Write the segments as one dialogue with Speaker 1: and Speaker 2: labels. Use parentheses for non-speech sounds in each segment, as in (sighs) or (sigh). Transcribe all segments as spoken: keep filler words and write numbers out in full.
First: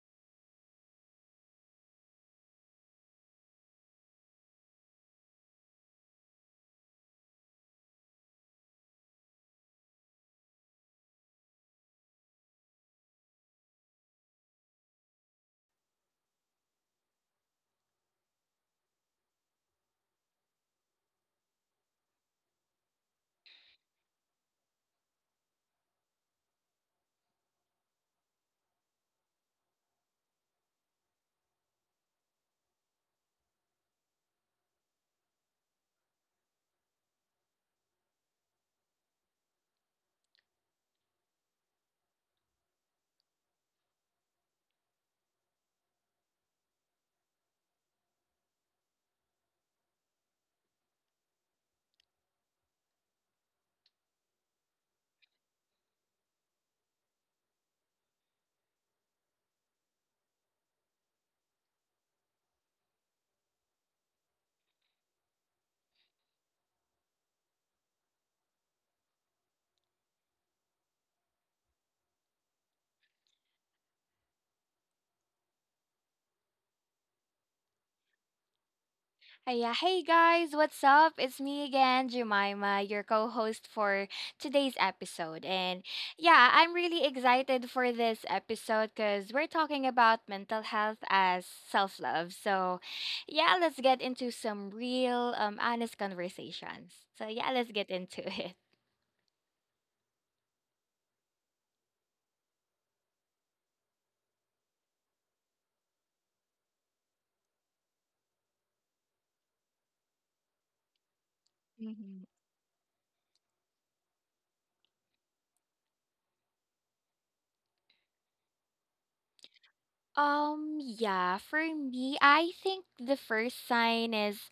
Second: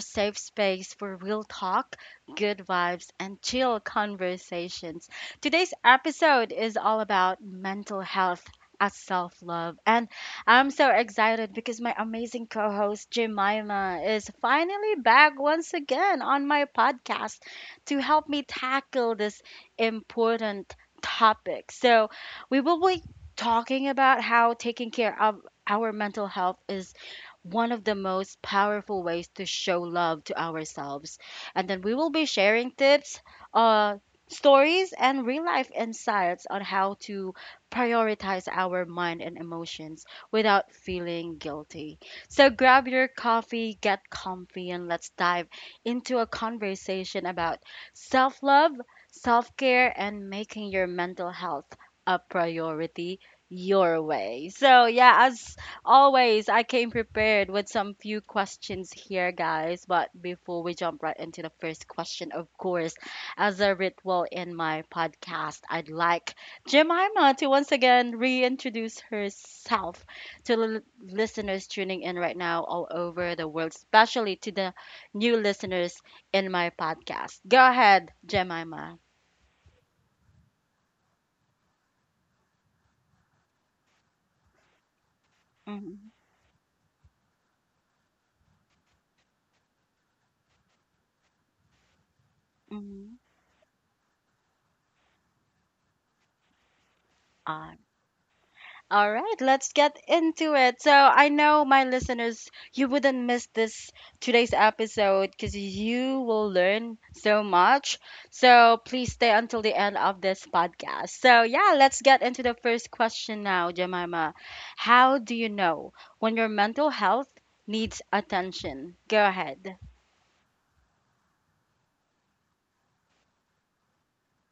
Speaker 1: safe space for real talk, good vibes, and chill conversations. Today's episode is all about mental health as self love, and I'm so excited because my amazing co host Jemima is finally back once again on my podcast to help me tackle this important topic. So, we will be talking about how taking care of our mental health is one of the most powerful ways to show love to ourselves. And then we will be sharing tips, uh, stories, and real life insights on how to prioritize our mind and emotions without feeling guilty. So grab your coffee, get comfy, and let's dive into a conversation about self love, self care, and making your mental health a priority your way. So yeah, as always, I came prepared with some few questions here, guys. But before we jump right into the first question, of course, as a ritual in my podcast, I'd like Jemima to once again reintroduce herself to the l- listeners tuning in right now all over the world, especially to the new listeners in my podcast. Go ahead, Jemima.
Speaker 2: Hiya. Hey guys, what's up? It's me again, Jemima, your co host for today's episode. And yeah, I'm really excited for this episode because we're talking about mental health as self love. So
Speaker 1: Mm-hmm.
Speaker 2: yeah, let's get into some real, um, honest conversations. So yeah, let's get into (laughs) it.
Speaker 1: All right, let's get into it. So I know my listeners, you wouldn't miss this today's episode because you will learn so much. So please stay until the end of this podcast. So yeah, let's get
Speaker 2: hmm
Speaker 1: into the first question now, Jemima. How do you know when your mental health needs attention? Go ahead.
Speaker 2: Um, yeah, for me, I think the first sign is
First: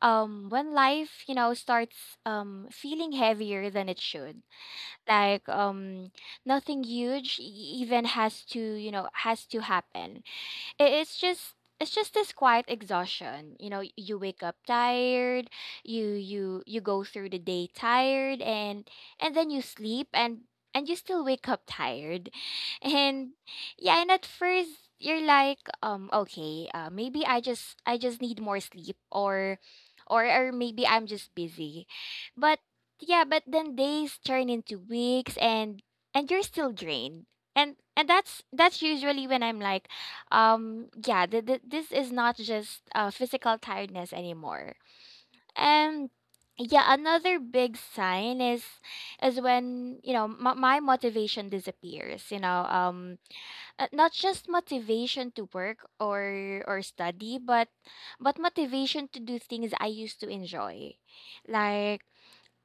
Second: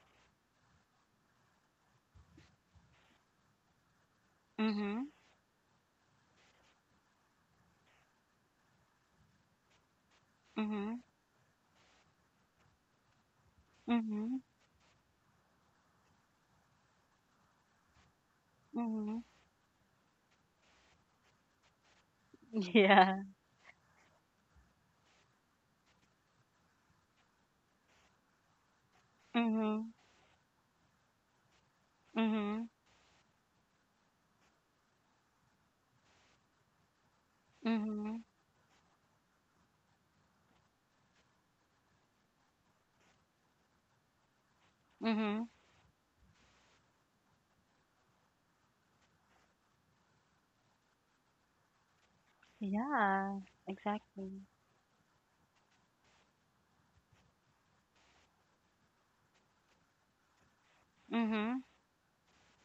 Speaker 2: um when life, you know, starts um feeling heavier than it should.
Speaker 1: Mm-hmm.
Speaker 2: like um nothing huge e- even has to you know has to happen. it,
Speaker 1: Mm-hmm.
Speaker 2: it's just it's just this quiet exhaustion. You know y- you
Speaker 1: Mm-hmm.
Speaker 2: wake up tired, you you you go through the day tired, and
Speaker 1: Mm-hmm.
Speaker 2: and then you sleep and and you still wake up tired.
Speaker 1: (laughs)
Speaker 2: (laughs)
Speaker 1: Yeah.
Speaker 2: And yeah, and at first you're like um okay, uh, maybe i just i just need more sleep, or
Speaker 1: Mm-hmm.
Speaker 2: or or maybe I'm just busy. But
Speaker 1: Mm-hmm.
Speaker 2: yeah, but then days turn into weeks and and you're still drained, and and
Speaker 1: Mm-hmm.
Speaker 2: that's that's usually when I'm like, um yeah, th- th- this is not just uh, physical tiredness anymore.
Speaker 1: Mm-hmm.
Speaker 2: And yeah, another big sign is is when, you know, m- my motivation disappears, you know. Um
Speaker 1: Yeah.
Speaker 2: uh, not
Speaker 1: Exactly.
Speaker 2: just motivation to work or or study, but but motivation to do things I used to enjoy.
Speaker 1: Mhm,
Speaker 2: like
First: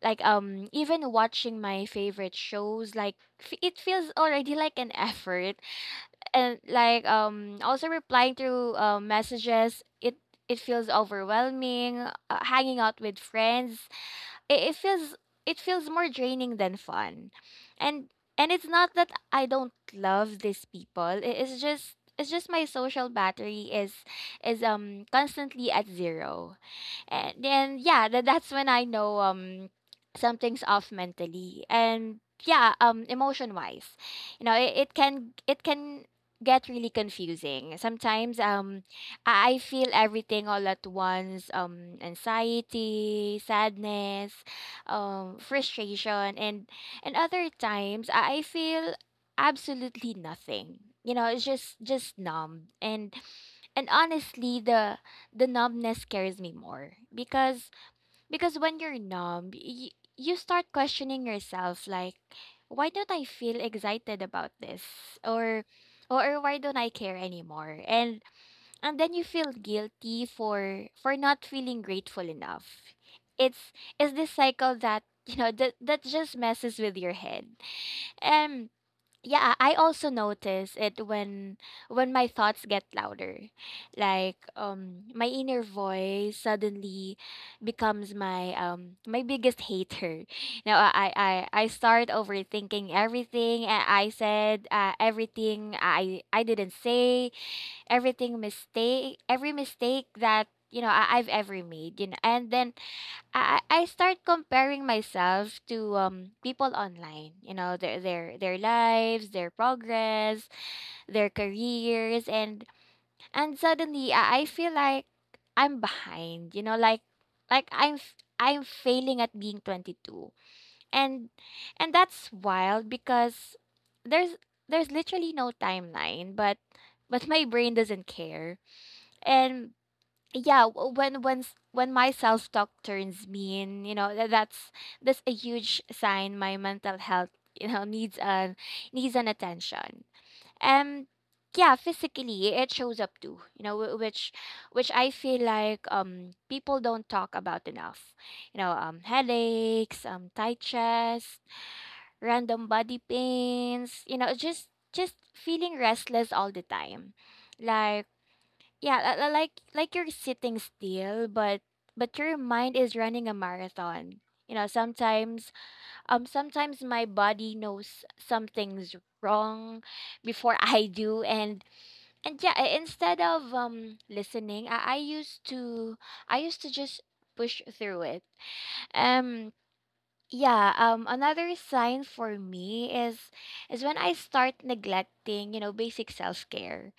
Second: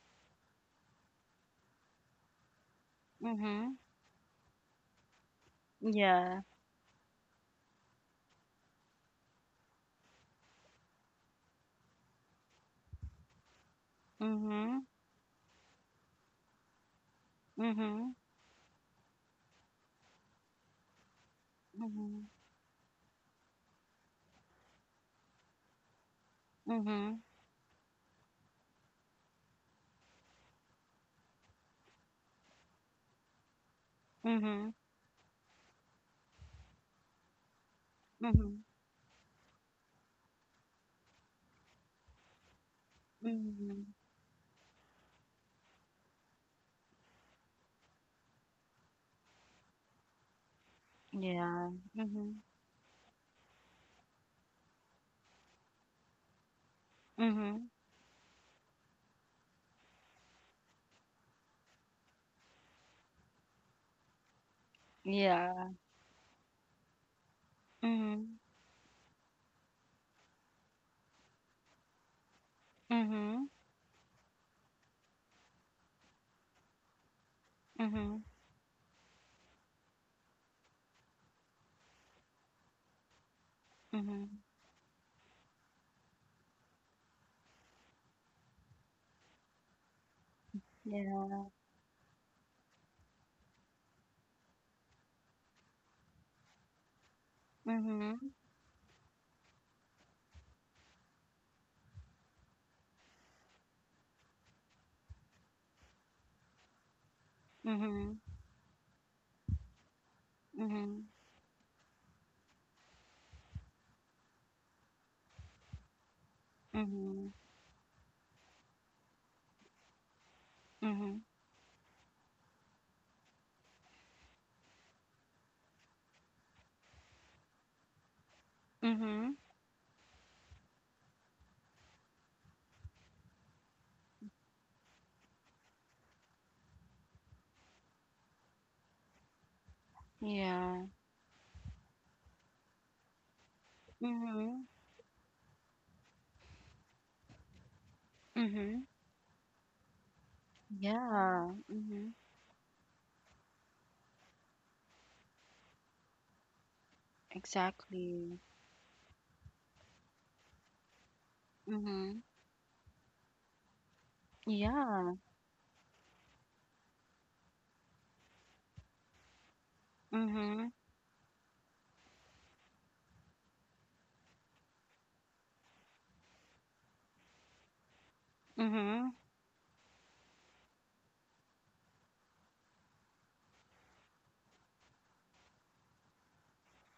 Speaker 2: like um even watching my favorite shows, like f- it
Speaker 1: mhm,
Speaker 2: feels already like an (laughs) effort.
Speaker 1: yeah,
Speaker 2: And like um also replying through uh, messages, it it feels overwhelming. Uh, hanging out with friends, it, it
Speaker 1: mhm,
Speaker 2: feels it feels more draining than fun. And
Speaker 1: mhm,
Speaker 2: and it's not that I don't love these people, it is just
Speaker 1: mhm,
Speaker 2: it's just my social battery is is um constantly at zero.
Speaker 1: mhm,
Speaker 2: And, and yeah, that, that's when I know um something's off mentally. And yeah, um emotion wise. You know, it,
Speaker 1: mhm,
Speaker 2: it can it can get really confusing. Sometimes
Speaker 1: mhm,
Speaker 2: um I I feel everything all at once: um anxiety,
Speaker 1: mhm,
Speaker 2: sadness, um frustration. And and other times I I feel absolutely nothing. You know, it's
Speaker 1: yeah,
Speaker 2: just just
Speaker 1: mhm,
Speaker 2: numb. And and honestly, the the numbness scares me more,
Speaker 1: mhm,
Speaker 2: because because when you're numb, y- you start questioning yourself, like, why don't I feel excited about this, or
Speaker 1: yeah,
Speaker 2: or why don't I care anymore? And
Speaker 1: mhm,
Speaker 2: and then you feel guilty for for not feeling grateful enough.
Speaker 1: mhm,
Speaker 2: It's it's this cycle that, you know, that that just messes with your head.
Speaker 1: mhm,
Speaker 2: Yeah, I also notice it when when my thoughts get louder. Like
Speaker 1: mhm,
Speaker 2: um my inner voice suddenly becomes my um my biggest hater. Now I I
Speaker 1: yeah,
Speaker 2: I I start overthinking everything, uh, I said, uh, everything i i didn't say,
Speaker 1: mhm,
Speaker 2: everything mistake every mistake that, you know, I, I've ever made, you know. And then I I I start comparing myself to um people online, you know, their
Speaker 1: mhm,
Speaker 2: their their lives, their progress,
Speaker 1: mhm,
Speaker 2: their careers. And and suddenly I, I feel like I'm behind, you know,
Speaker 1: mhm,
Speaker 2: like
Speaker 1: mhm,
Speaker 2: like I'm f- I'm failing at being twenty-two. And and that's wild because there's there's literally no timeline, but but my brain doesn't care.
Speaker 1: mhm,
Speaker 2: And yeah, w- when when s- when my self-talk turns mean, you know, that, that's that's a huge sign my mental health, you know, needs an needs an attention.
Speaker 1: yeah,
Speaker 2: And yeah, physically it shows up too, you know, wh- which
Speaker 1: mhm,
Speaker 2: which I feel like um people don't talk about enough. You know,
Speaker 1: mhm,
Speaker 2: um headaches, um tight chest,
Speaker 1: yeah, mhm,
Speaker 2: random body pains, you know, just just feeling restless all the time. like
Speaker 1: exactly,
Speaker 2: yeah, li- li- like like you're sitting still, but but
Speaker 1: mhm,
Speaker 2: your mind is running a marathon. You know,
Speaker 1: yeah,
Speaker 2: sometimes um sometimes my body knows something's wrong before (laughs)
Speaker 1: mhm,
Speaker 2: I do. And and yeah, i- instead of um listening, I, I used to I used to just push through it.
Speaker 1: mhm,
Speaker 2: Um yeah, um another sign for me is is when I start neglecting, you know, basic self-care.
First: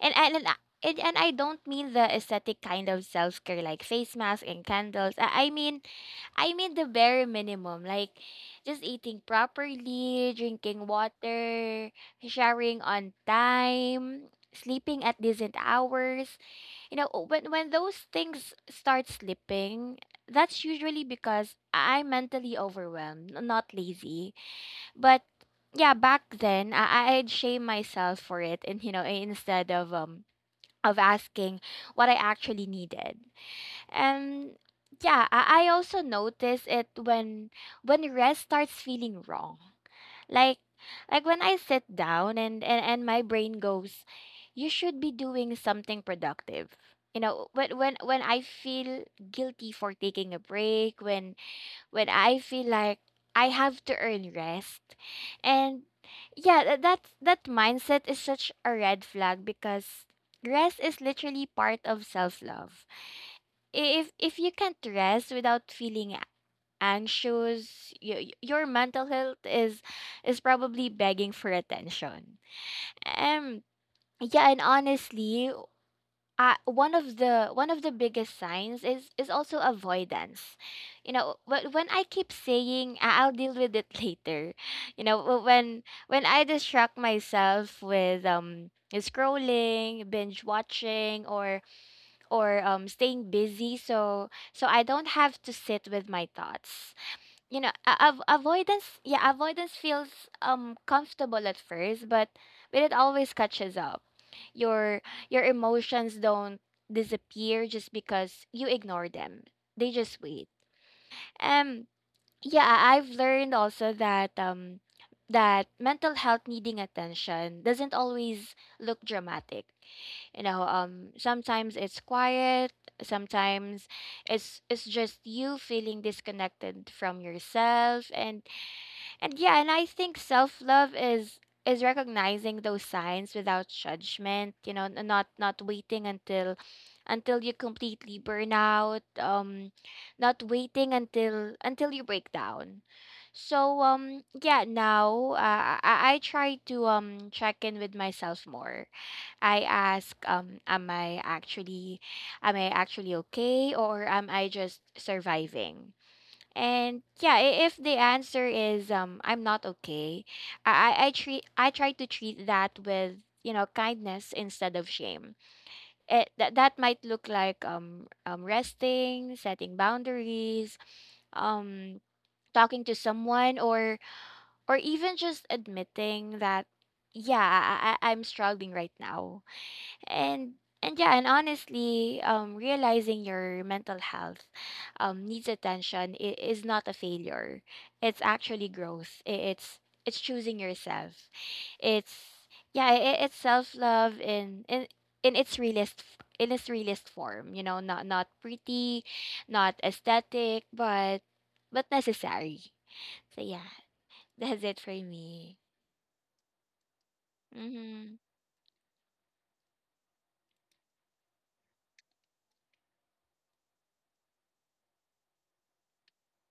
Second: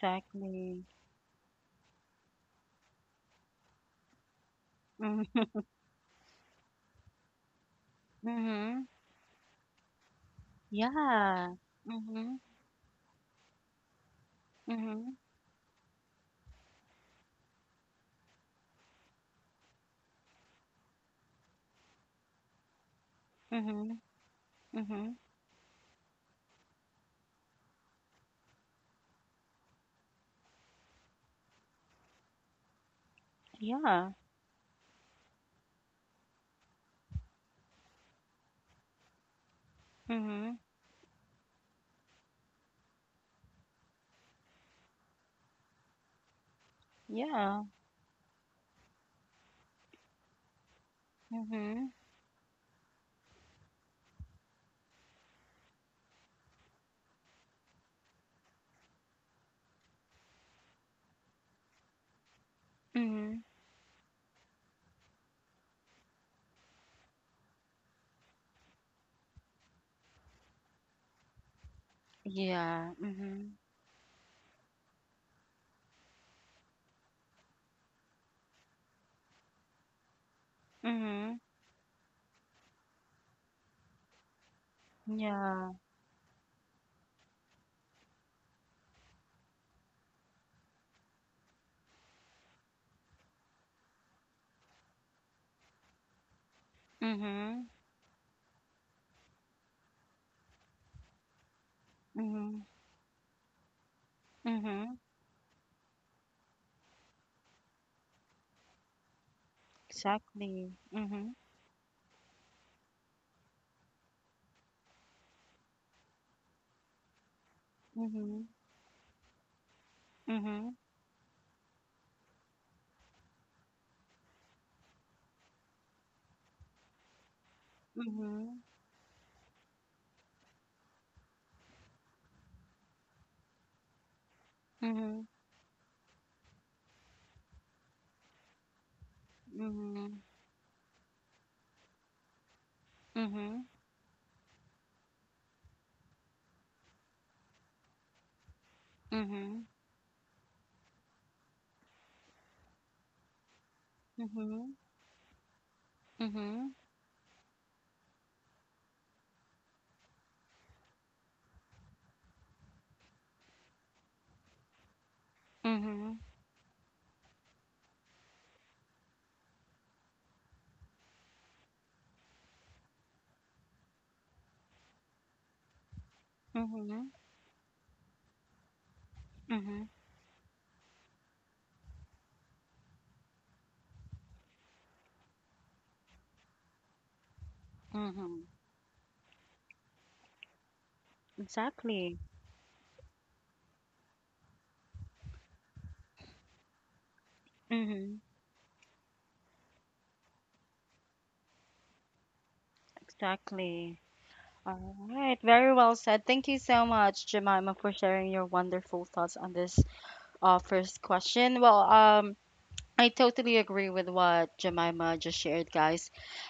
Speaker 2: and and and I and and I don't mean the aesthetic kind of self-care like face masks and candles. I, I
Speaker 1: Mhm.
Speaker 2: mean I mean the bare minimum, like just
Speaker 1: Mhm.
Speaker 2: eating properly, drinking
Speaker 1: Yeah.
Speaker 2: water,
Speaker 1: Mhm.
Speaker 2: showering on time, sleeping
Speaker 1: Mhm.
Speaker 2: at decent hours. You know, when when those things start slipping, that's usually because I'm mentally overwhelmed, n- not
Speaker 1: Mhm.
Speaker 2: lazy.
Speaker 1: Mhm.
Speaker 2: But yeah, back then I, I'd shame myself for it, and, you know, instead of um of asking what I actually needed.
Speaker 1: Yeah.
Speaker 2: And yeah, I, I also notice it when when rest starts feeling wrong. Like
Speaker 1: Mhm.
Speaker 2: like when I sit down, and, and, and my brain goes, "You should be doing something productive." You know,
Speaker 1: Yeah.
Speaker 2: when when when I feel guilty for taking a break, when
Speaker 1: Mhm.
Speaker 2: when I feel like I have to earn rest. And yeah, tha- that's that mindset is such a red flag because rest is literally part of self-love.
Speaker 1: Mhm.
Speaker 2: If if you can't rest without feeling a- anxious, y- y- your mental health is is probably begging for attention.
Speaker 1: Yeah. Mhm.
Speaker 2: Um yeah, and honestly, uh, one of the one of the biggest signs is is also avoidance, you know,
Speaker 1: Mhm.
Speaker 2: but when I keep saying, "Ah, I'll deal with it (laughs) later." You know, wh-
Speaker 1: Yeah.
Speaker 2: when when I distract myself with um scrolling, binge watching, or or um staying busy, so so I don't have to sit with my thoughts. You
Speaker 1: Mhm.
Speaker 2: know, a- av- avoidance, yeah, avoidance feels um comfortable at first, but
Speaker 1: Mhm.
Speaker 2: but it always catches up. your
Speaker 1: Mhm.
Speaker 2: your emotions don't disappear just because you ignore them. They just wait.
Speaker 1: Exactly. Mhm.
Speaker 2: um yeah, I- I've learned also that um that mental health needing attention doesn't
Speaker 1: Mhm.
Speaker 2: always look dramatic. You know,
Speaker 1: Mhm.
Speaker 2: um sometimes it's quiet, sometimes it's it's just you feeling disconnected from yourself. And
Speaker 1: Mhm.
Speaker 2: and yeah, and I think self-love is is recognizing those signs without judgment, you know, n- not
Speaker 1: Mhm.
Speaker 2: not waiting until until you completely burn out, um
Speaker 1: Mhm.
Speaker 2: not waiting until until you break down.
Speaker 1: Mhm.
Speaker 2: So um yeah, now, uh, I I I try to um check in with myself more. I
Speaker 1: Mhm.
Speaker 2: ask, um am I actually am I actually okay, or am I
Speaker 1: Mhm.
Speaker 2: just surviving?
Speaker 1: Mhm.
Speaker 2: And yeah, i- if the answer is um I'm not okay, I I I treat I try to treat that with, you know, kindness instead of shame.
Speaker 1: Mhm.
Speaker 2: It That that might look like um um resting, setting boundaries, um talking to someone, or or even just admitting that
Speaker 1: Mhm.
Speaker 2: yeah, I, I I'm struggling right now.
Speaker 1: Mhm.
Speaker 2: And and yeah, and honestly, um realizing your mental health um needs attention i- is not a failure. It's
Speaker 1: Mhm.
Speaker 2: actually growth. I- it's it's choosing yourself.
Speaker 1: Exactly.
Speaker 2: It's Yeah, i i- it's self love in in in its realist in its realist form. You know, not
Speaker 1: Mhm.
Speaker 2: not pretty, not aesthetic, but but necessary. So yeah,
Speaker 1: Exactly.
Speaker 2: (laughs) that's it for
Speaker 1: All right,
Speaker 2: me.
Speaker 1: very well said. Thank you so much, Jemima, for
Speaker 2: mhm
Speaker 1: sharing your wonderful thoughts on this uh, first question. Well, um, I totally agree with what Jemima just shared, guys.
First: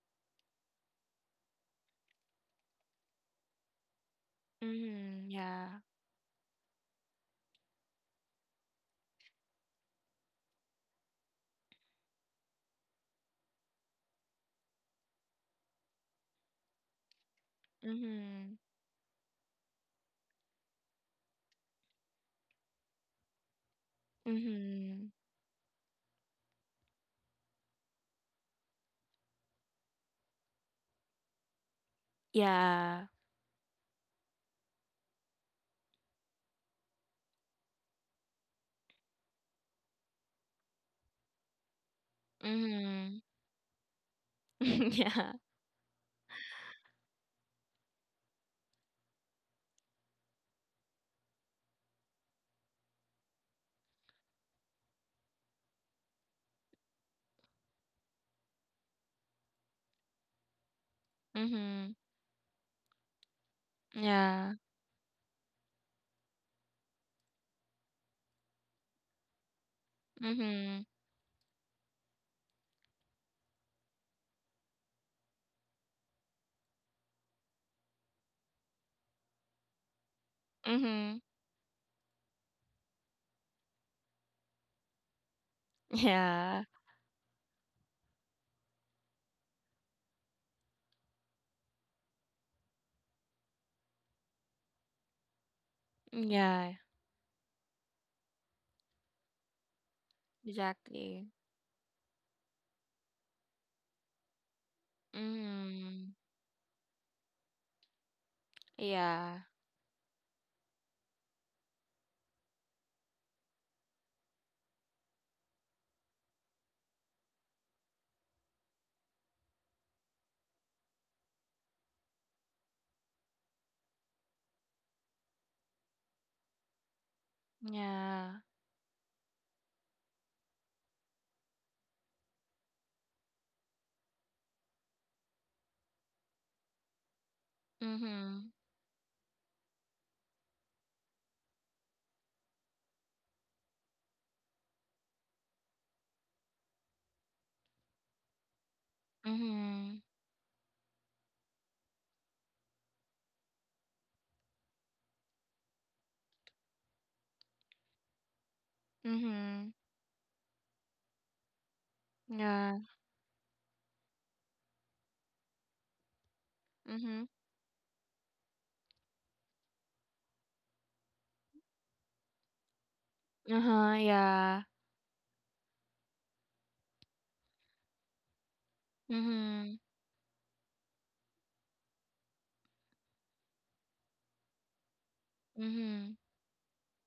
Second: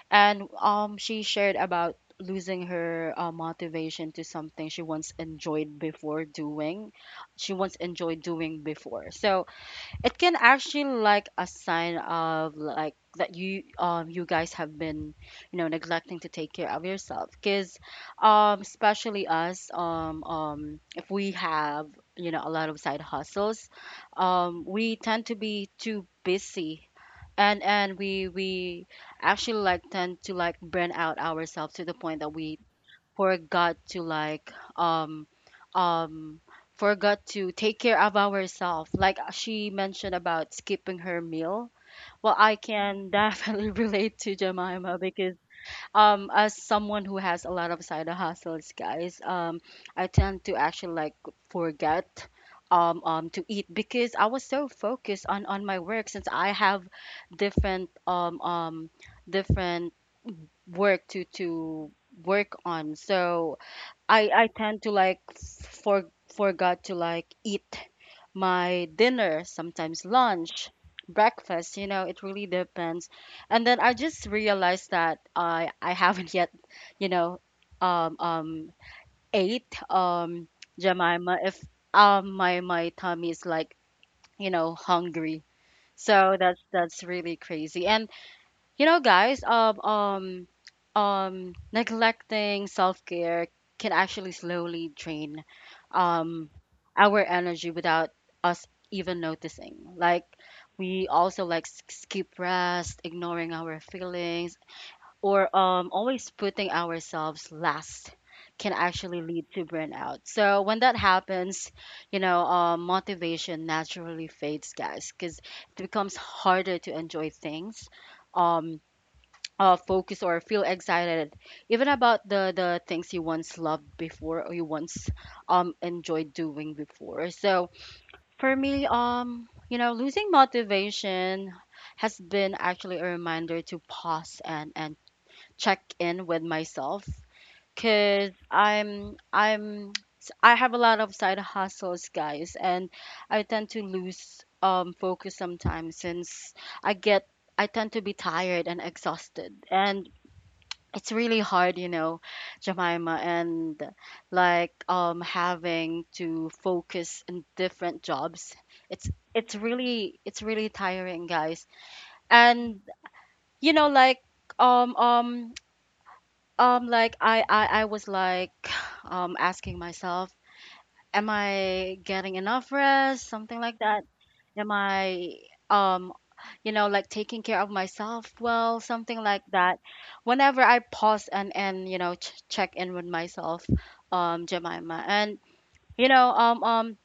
Speaker 1: And um, she shared about losing her uh, motivation to something she once
Speaker 2: mhm
Speaker 1: enjoyed
Speaker 2: yeah
Speaker 1: before doing. She once enjoyed doing before. So it can actually like a sign of like that you um you guys have been, you know, neglecting to take care of yourself because
Speaker 2: mhm
Speaker 1: um especially us, um um if we have, you know, a lot of side hustles, um we
Speaker 2: mhm
Speaker 1: tend to be too busy and and we we actually like tend to like burn out ourselves to the point that we
Speaker 2: Yeah.
Speaker 1: forgot to like um um forgot to take care of ourselves, like uh, she mentioned about skipping her meal. Well, I can
Speaker 2: Mhm.
Speaker 1: definitely (laughs) relate to
Speaker 2: (laughs)
Speaker 1: Jemima
Speaker 2: Yeah.
Speaker 1: because um as someone who has a lot of side hustles, guys, um I tend to actually like forget, um, um to eat because I was so focused on on my work since I have different um um different work to to
Speaker 2: Mhm.
Speaker 1: work on. So I I
Speaker 2: Yeah.
Speaker 1: tend to like for forgot to like eat my dinner, sometimes lunch,
Speaker 2: Mhm.
Speaker 1: breakfast, you know, it really depends. And then I just realized that I I haven't yet, you know, um um ate, um
Speaker 2: Mhm.
Speaker 1: Jemima, if um my my tummy is like, you know, hungry. So that's
Speaker 2: Yeah.
Speaker 1: that's really crazy. And you know, guys, um, um, um, neglecting self-care can actually slowly drain, um,
Speaker 2: Yeah.
Speaker 1: our energy without us even noticing. Like we
Speaker 2: Exactly.
Speaker 1: also like s- skip rest, ignoring our feelings, or um,
Speaker 2: Mhm.
Speaker 1: always putting ourselves last can actually
Speaker 2: Yeah.
Speaker 1: lead to burnout. So when that happens, you know, uh, motivation naturally fades, guys, because it becomes harder to enjoy things. Um, uh, Focus or feel excited even about the the things you once loved before or you once um enjoyed doing before. So
Speaker 2: Yeah.
Speaker 1: for me, um you know, losing motivation has been actually a reminder to pause and and check in with myself because
Speaker 2: Mhm.
Speaker 1: i'm I'm, I have a lot of side hustles, guys, and I tend to lose um focus sometimes since i get I tend to be tired and exhausted.
Speaker 2: Mhm.
Speaker 1: And it's really hard, you know, Jemima, and like um having to focus in different jobs. It's it's
Speaker 2: Mhm.
Speaker 1: really it's really tiring, guys.
Speaker 2: Yeah.
Speaker 1: And you know, like um um um like
Speaker 2: Mhm.
Speaker 1: I I, I was like (sighs) um asking myself, am I getting enough rest? Something like
Speaker 2: Uh-huh.
Speaker 1: that.
Speaker 2: Yeah.
Speaker 1: Am I um you know, like taking care of myself well, something like
Speaker 2: Mhm.
Speaker 1: that. Whenever I pause and and you know, ch- check in with myself, um Jemima, and you
Speaker 2: Mhm.
Speaker 1: know, um um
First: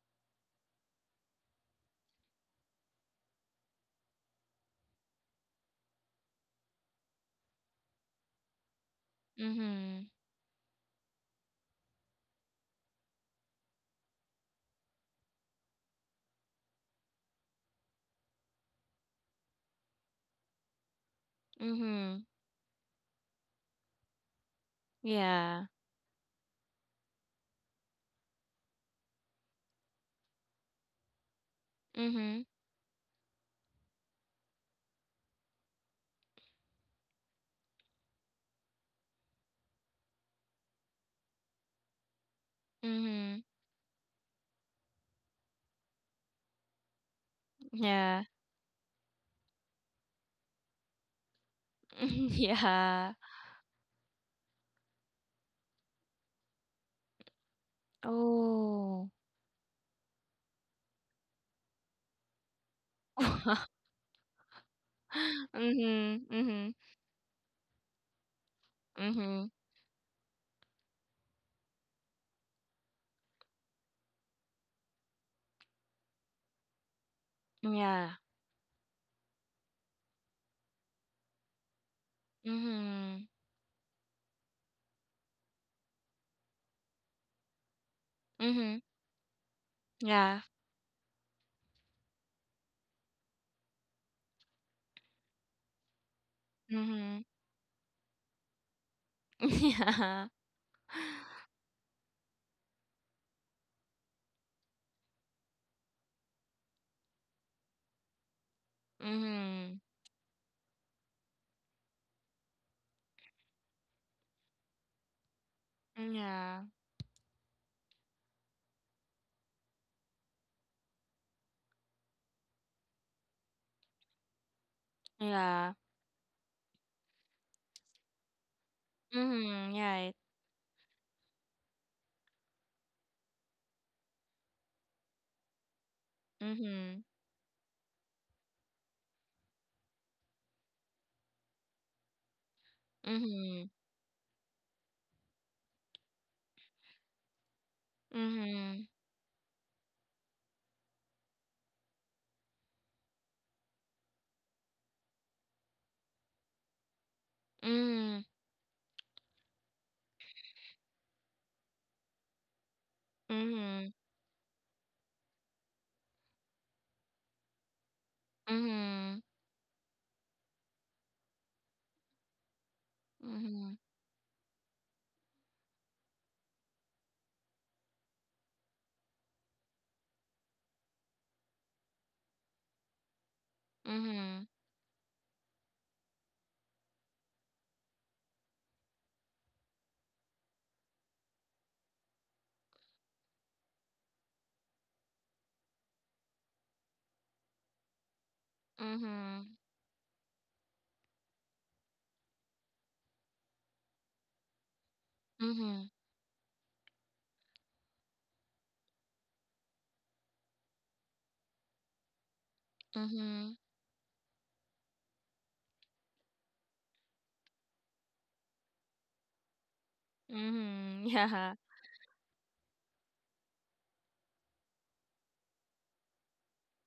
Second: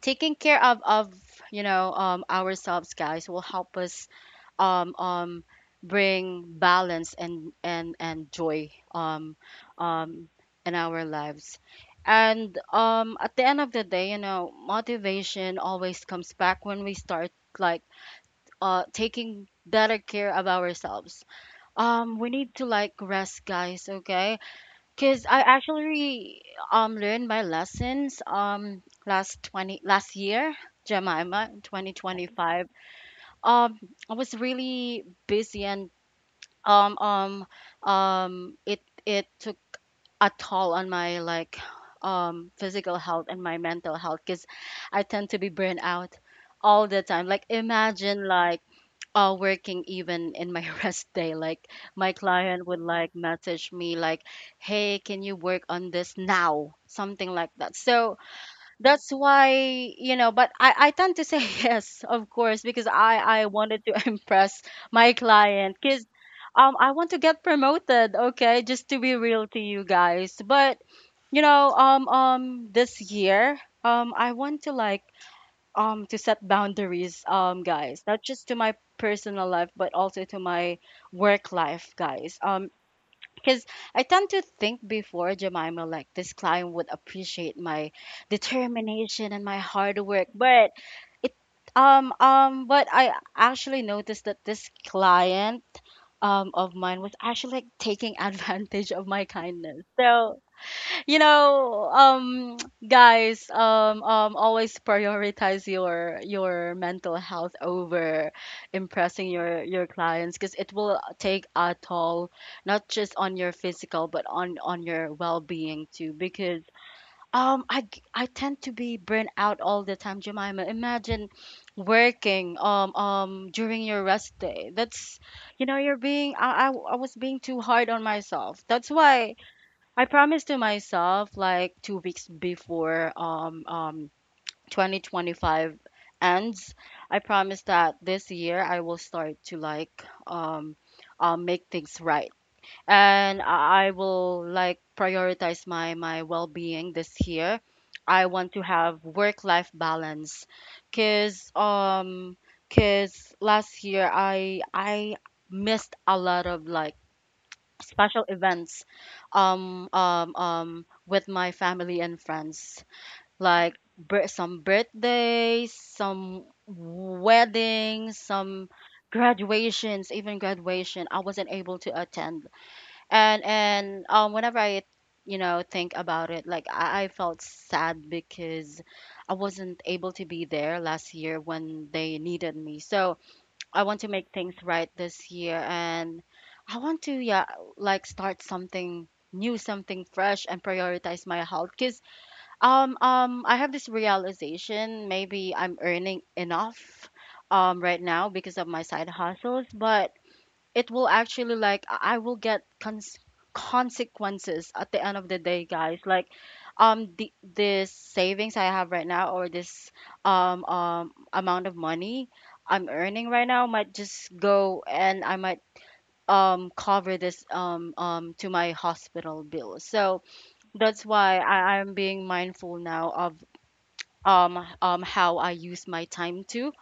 Speaker 1: taking care of of you know, um ourselves, guys, will help us, um, um, bring balance and and and joy, um,
Speaker 2: Mhm.
Speaker 1: um, in our lives. And um, at the end of the day, you know, motivation always comes back when we start like, uh, taking better care of ourselves. Um,
Speaker 2: Mhm.
Speaker 1: we need to like rest, guys. Okay, because I
Speaker 2: Yeah.
Speaker 1: actually um learned my lessons um last twenty last year, Jemima, twenty twenty
Speaker 2: Mhm.
Speaker 1: five. Um, I was really busy and um um um it it took a toll on my like um physical health and
Speaker 2: Mhm.
Speaker 1: my mental health because I tend to be burnt out all the time. Like
Speaker 2: Yeah.
Speaker 1: imagine like, uh working even in my (laughs) rest day. Like my
Speaker 2: (laughs)
Speaker 1: client would like
Speaker 2: Yeah.
Speaker 1: message me like, "Hey, can you work on this now?" Something like that. So that's
Speaker 2: Oh.
Speaker 1: why, you know, but i i tend to say (laughs) yes, of course, because i i wanted
Speaker 2: (laughs)
Speaker 1: to (laughs) impress my client because
Speaker 2: mhm. Mhm.
Speaker 1: um I want to get promoted, okay, just to be real
Speaker 2: Mhm.
Speaker 1: to you guys. But you know, um um this year, um I want to like, um to set boundaries, um guys,
Speaker 2: Yeah.
Speaker 1: not just to my personal life but also to my work life, guys, um
Speaker 2: Mhm.
Speaker 1: because I tend to think before, Jemima, like this client would appreciate my
Speaker 2: Mhm.
Speaker 1: determination and my hard work,
Speaker 2: Yeah.
Speaker 1: but it um um but I actually noticed that this client um of mine was
Speaker 2: Mhm.
Speaker 1: actually like taking (laughs) advantage of my
Speaker 2: (laughs)
Speaker 1: kindness.
Speaker 2: Yeah.
Speaker 1: So you know, um guys, um um always prioritize your your mental health over impressing your
Speaker 2: Mhm.
Speaker 1: your clients, because it will take a toll not just on your physical but on on your well-being too.
Speaker 2: Yeah.
Speaker 1: Because um i g- I tend to be burnt out all the time, Jemima. Imagine working um um during your rest day. That's, you
Speaker 2: Yeah.
Speaker 1: know, you're being, I, I I was being too hard on myself. That's why
Speaker 2: Mhm.
Speaker 1: I
Speaker 2: Right.
Speaker 1: promised to myself like two weeks before um um twenty twenty five ends.
Speaker 2: Mhm.
Speaker 1: I promised that this year I will start to like, um um make things right, and
Speaker 2: Mhm.
Speaker 1: I I will like prioritize my my well being this year. I want to
Speaker 2: Mhm.
Speaker 1: have work life balance, cause um cause last year I I missed a lot of like
Speaker 2: Mhm.
Speaker 1: special events, um, um, um, with my family and friends, like
Speaker 2: Mhm.
Speaker 1: bir- some birthdays, some weddings, some graduations, even graduation. I wasn't able to attend, and
Speaker 2: Mhm.
Speaker 1: and um, whenever I, you know, think about it, like I, I felt sad because I wasn't able to be there last year when they needed me. So I want to make
Speaker 2: Mhm.
Speaker 1: things right this year, and I want to, yeah, like start something new, something fresh, and prioritize my health. Because um um I have this realization, maybe I'm earning enough um right now because of my side
Speaker 2: Mhm.
Speaker 1: hustles, but it will actually like I I will get cons- consequences at the end of the day,
Speaker 2: Mhm.
Speaker 1: guys. Like, um the this savings I have right now or this um um amount of money I'm earning right
Speaker 2: Mhm.
Speaker 1: now might just go, and I might um cover this um um to my hospital bill. So
Speaker 2: Mhm. Mhm.
Speaker 1: that's why
Speaker 2: (laughs) Yeah.
Speaker 1: I, I'm being mindful now of um um how I use my time too.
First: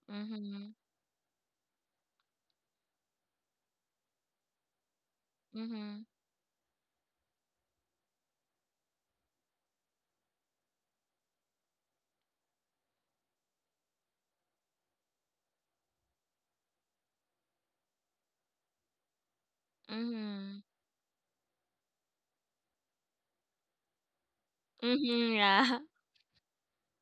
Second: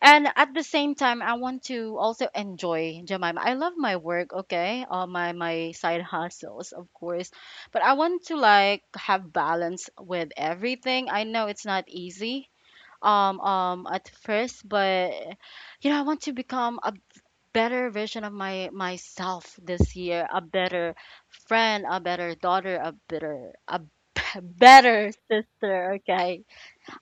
Speaker 1: And at the
Speaker 2: Mhm.
Speaker 1: same time, I want to also enjoy, Jemima. I love my work, okay? All my my side
Speaker 2: Mhm.
Speaker 1: hustles, of course. But I want to like have balance with everything. I know it's not easy um um at first, but you know, I want to become a better version of my myself this year, a
Speaker 2: Mhm.
Speaker 1: better friend, a better daughter, a better a (laughs) better
Speaker 2: Mhm. Yeah.
Speaker 1: sister,
Speaker 2: (laughs)
Speaker 1: okay?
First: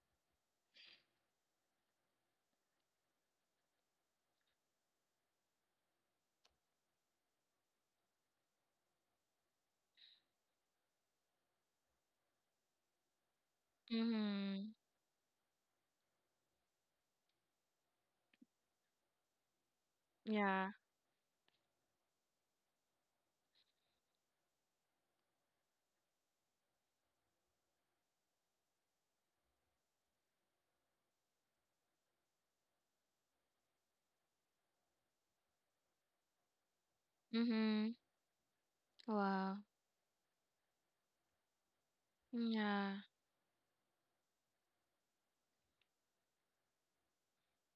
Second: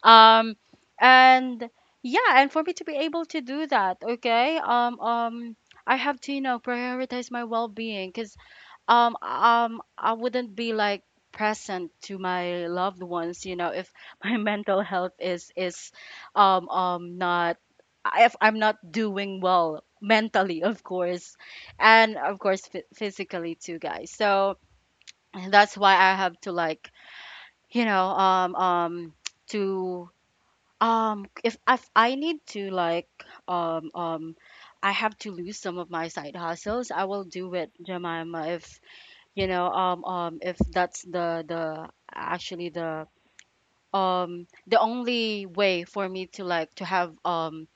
Speaker 1: um and yeah, and for me to be able to do that, okay, um um I have to, you know prioritize my well-being because um um I wouldn't be like present to my loved ones, you know, if (laughs) my
Speaker 2: Mhm.
Speaker 1: mental health is is um um not if I'm not doing well mentally, (laughs)
Speaker 2: Yeah.
Speaker 1: of course, and of course phy- physically too, guys. So that's why I have to, like, you know, um um to um, if if I need to, like, um um I have to lose some of my side hustles, I will do it,
Speaker 2: Mhm.
Speaker 1: Jemima, if you
Speaker 2: Wow.
Speaker 1: know, um um if that's the the actually
Speaker 2: Yeah.
Speaker 1: the um the only way for me to, like, to have, um,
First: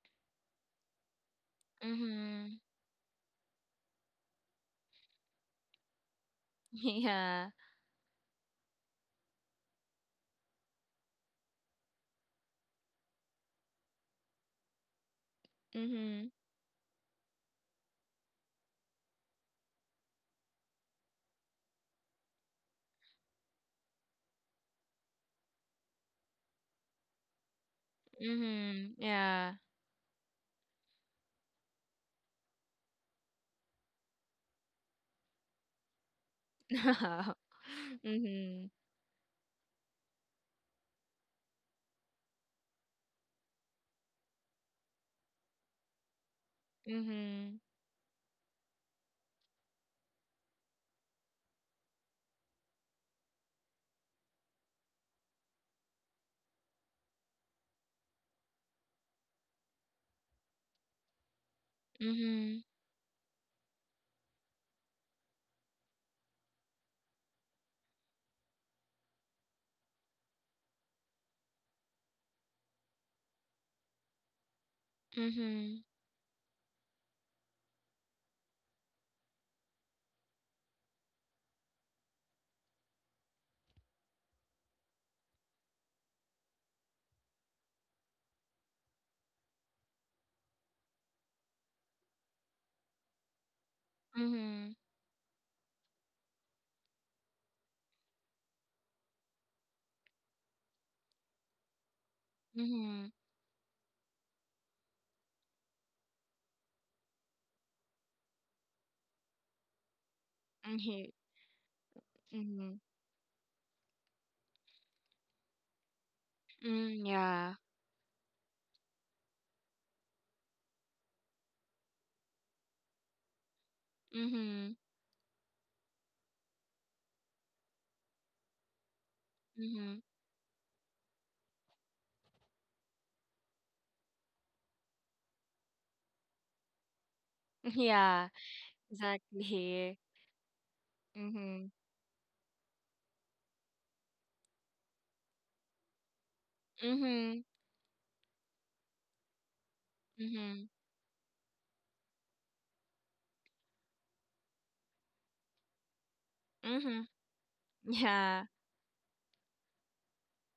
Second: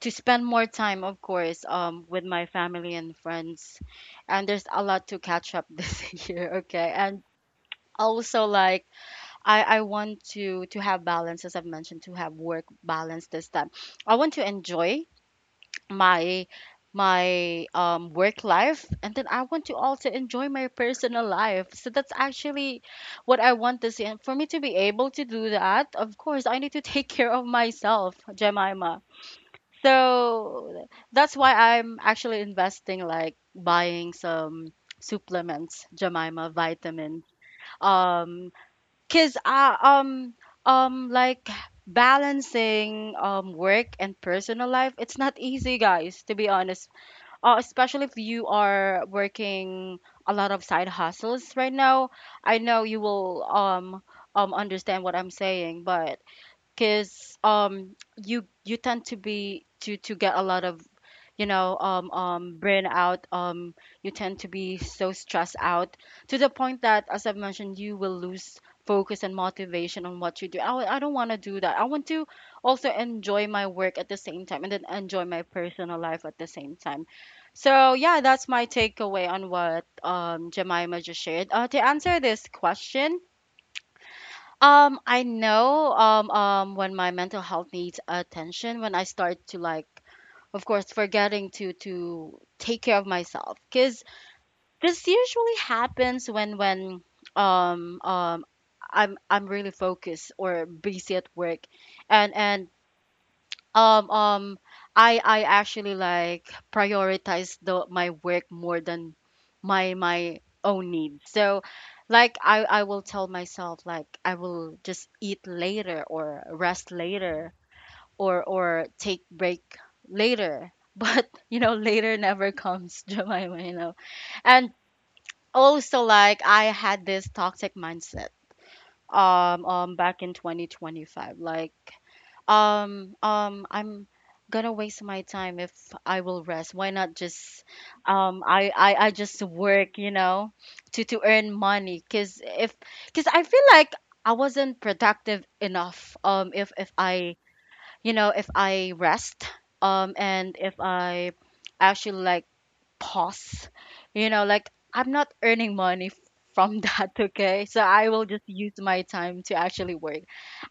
Speaker 1: to spend more time, of course, um, with my
Speaker 2: Mm-hmm.
Speaker 1: family and friends. And there's a lot to catch up (laughs) this year,
Speaker 2: (laughs)
Speaker 1: okay? And
Speaker 2: Yeah.
Speaker 1: also, like, I, I want to to have balance, as I've mentioned, to have work balance this time. I want to enjoy
Speaker 2: Mm-hmm.
Speaker 1: my my um work life, and then I want to also enjoy my personal life. So that's actually what I want this year. And for me to be able to do that, of course I need to take (laughs) care of myself,
Speaker 2: Mm-hmm.
Speaker 1: Jemima.
Speaker 2: Yeah.
Speaker 1: So that's why I'm actually investing, like buying some supplements, Jemima, vitamins,
Speaker 2: (laughs)
Speaker 1: um,
Speaker 2: Mm-hmm.
Speaker 1: 'cause I um um like balancing um work and personal life, it's not easy, guys, to be honest. Uh,
Speaker 2: Mm-hmm.
Speaker 1: especially if you are working a lot of side hustles right now. I know you will um um understand what I'm saying, but because um you you tend to be to to get a lot of, you know, um um
Speaker 2: Mm-hmm.
Speaker 1: burnout, um, you tend to be so stressed out to the point that, as I've mentioned, you will lose focus and motivation on what you do. I, I don't want to do that. I want to also enjoy my work at the same time and then enjoy my
Speaker 2: Mm-hmm.
Speaker 1: personal life at the same time. So yeah, that's my takeaway on what, um, Jemima just shared. Uh, to answer this question, um, I know um um when my mental health needs attention, when I start to, like, of course, forgetting to to take care of myself, cuz
Speaker 2: Mm-hmm.
Speaker 1: this usually happens when when um um I'm I'm really focused or busy at work. And and
Speaker 2: Mm-hmm.
Speaker 1: um, um, I I actually, like, prioritize the my work more than my my own needs.
Speaker 2: Mm-hmm.
Speaker 1: So, like, I I
Speaker 2: Mm-hmm.
Speaker 1: will tell myself, like, I will just eat later or rest
Speaker 2: Mm,
Speaker 1: later
Speaker 2: yeah.
Speaker 1: or or take break later. (laughs) But you know, later never comes, (laughs) Jemima, you know. And
Speaker 2: Mm-hmm.
Speaker 1: also, like, I had this toxic mindset um um
Speaker 2: Mm-hmm.
Speaker 1: back in twenty twenty-five, like, um, um, I'm gonna waste my time if I will rest. Why not just,
Speaker 2: (laughs)
Speaker 1: um,
Speaker 2: Yeah.
Speaker 1: I, I, I just work, you
Speaker 2: Exactly.
Speaker 1: know, to to earn
Speaker 2: Mm-hmm.
Speaker 1: money. Cause if, cause I feel like I wasn't productive enough. Um, if if I,
Speaker 2: Mm-hmm.
Speaker 1: you know, if I rest, um, and if
Speaker 2: Mm-hmm.
Speaker 1: I actually, like, pause, you know, like, I'm not earning money (laughs) f- from that.
Speaker 2: Mm-hmm.
Speaker 1: (laughs) Okay, so I will just
Speaker 2: Yeah.
Speaker 1: use my time to actually work.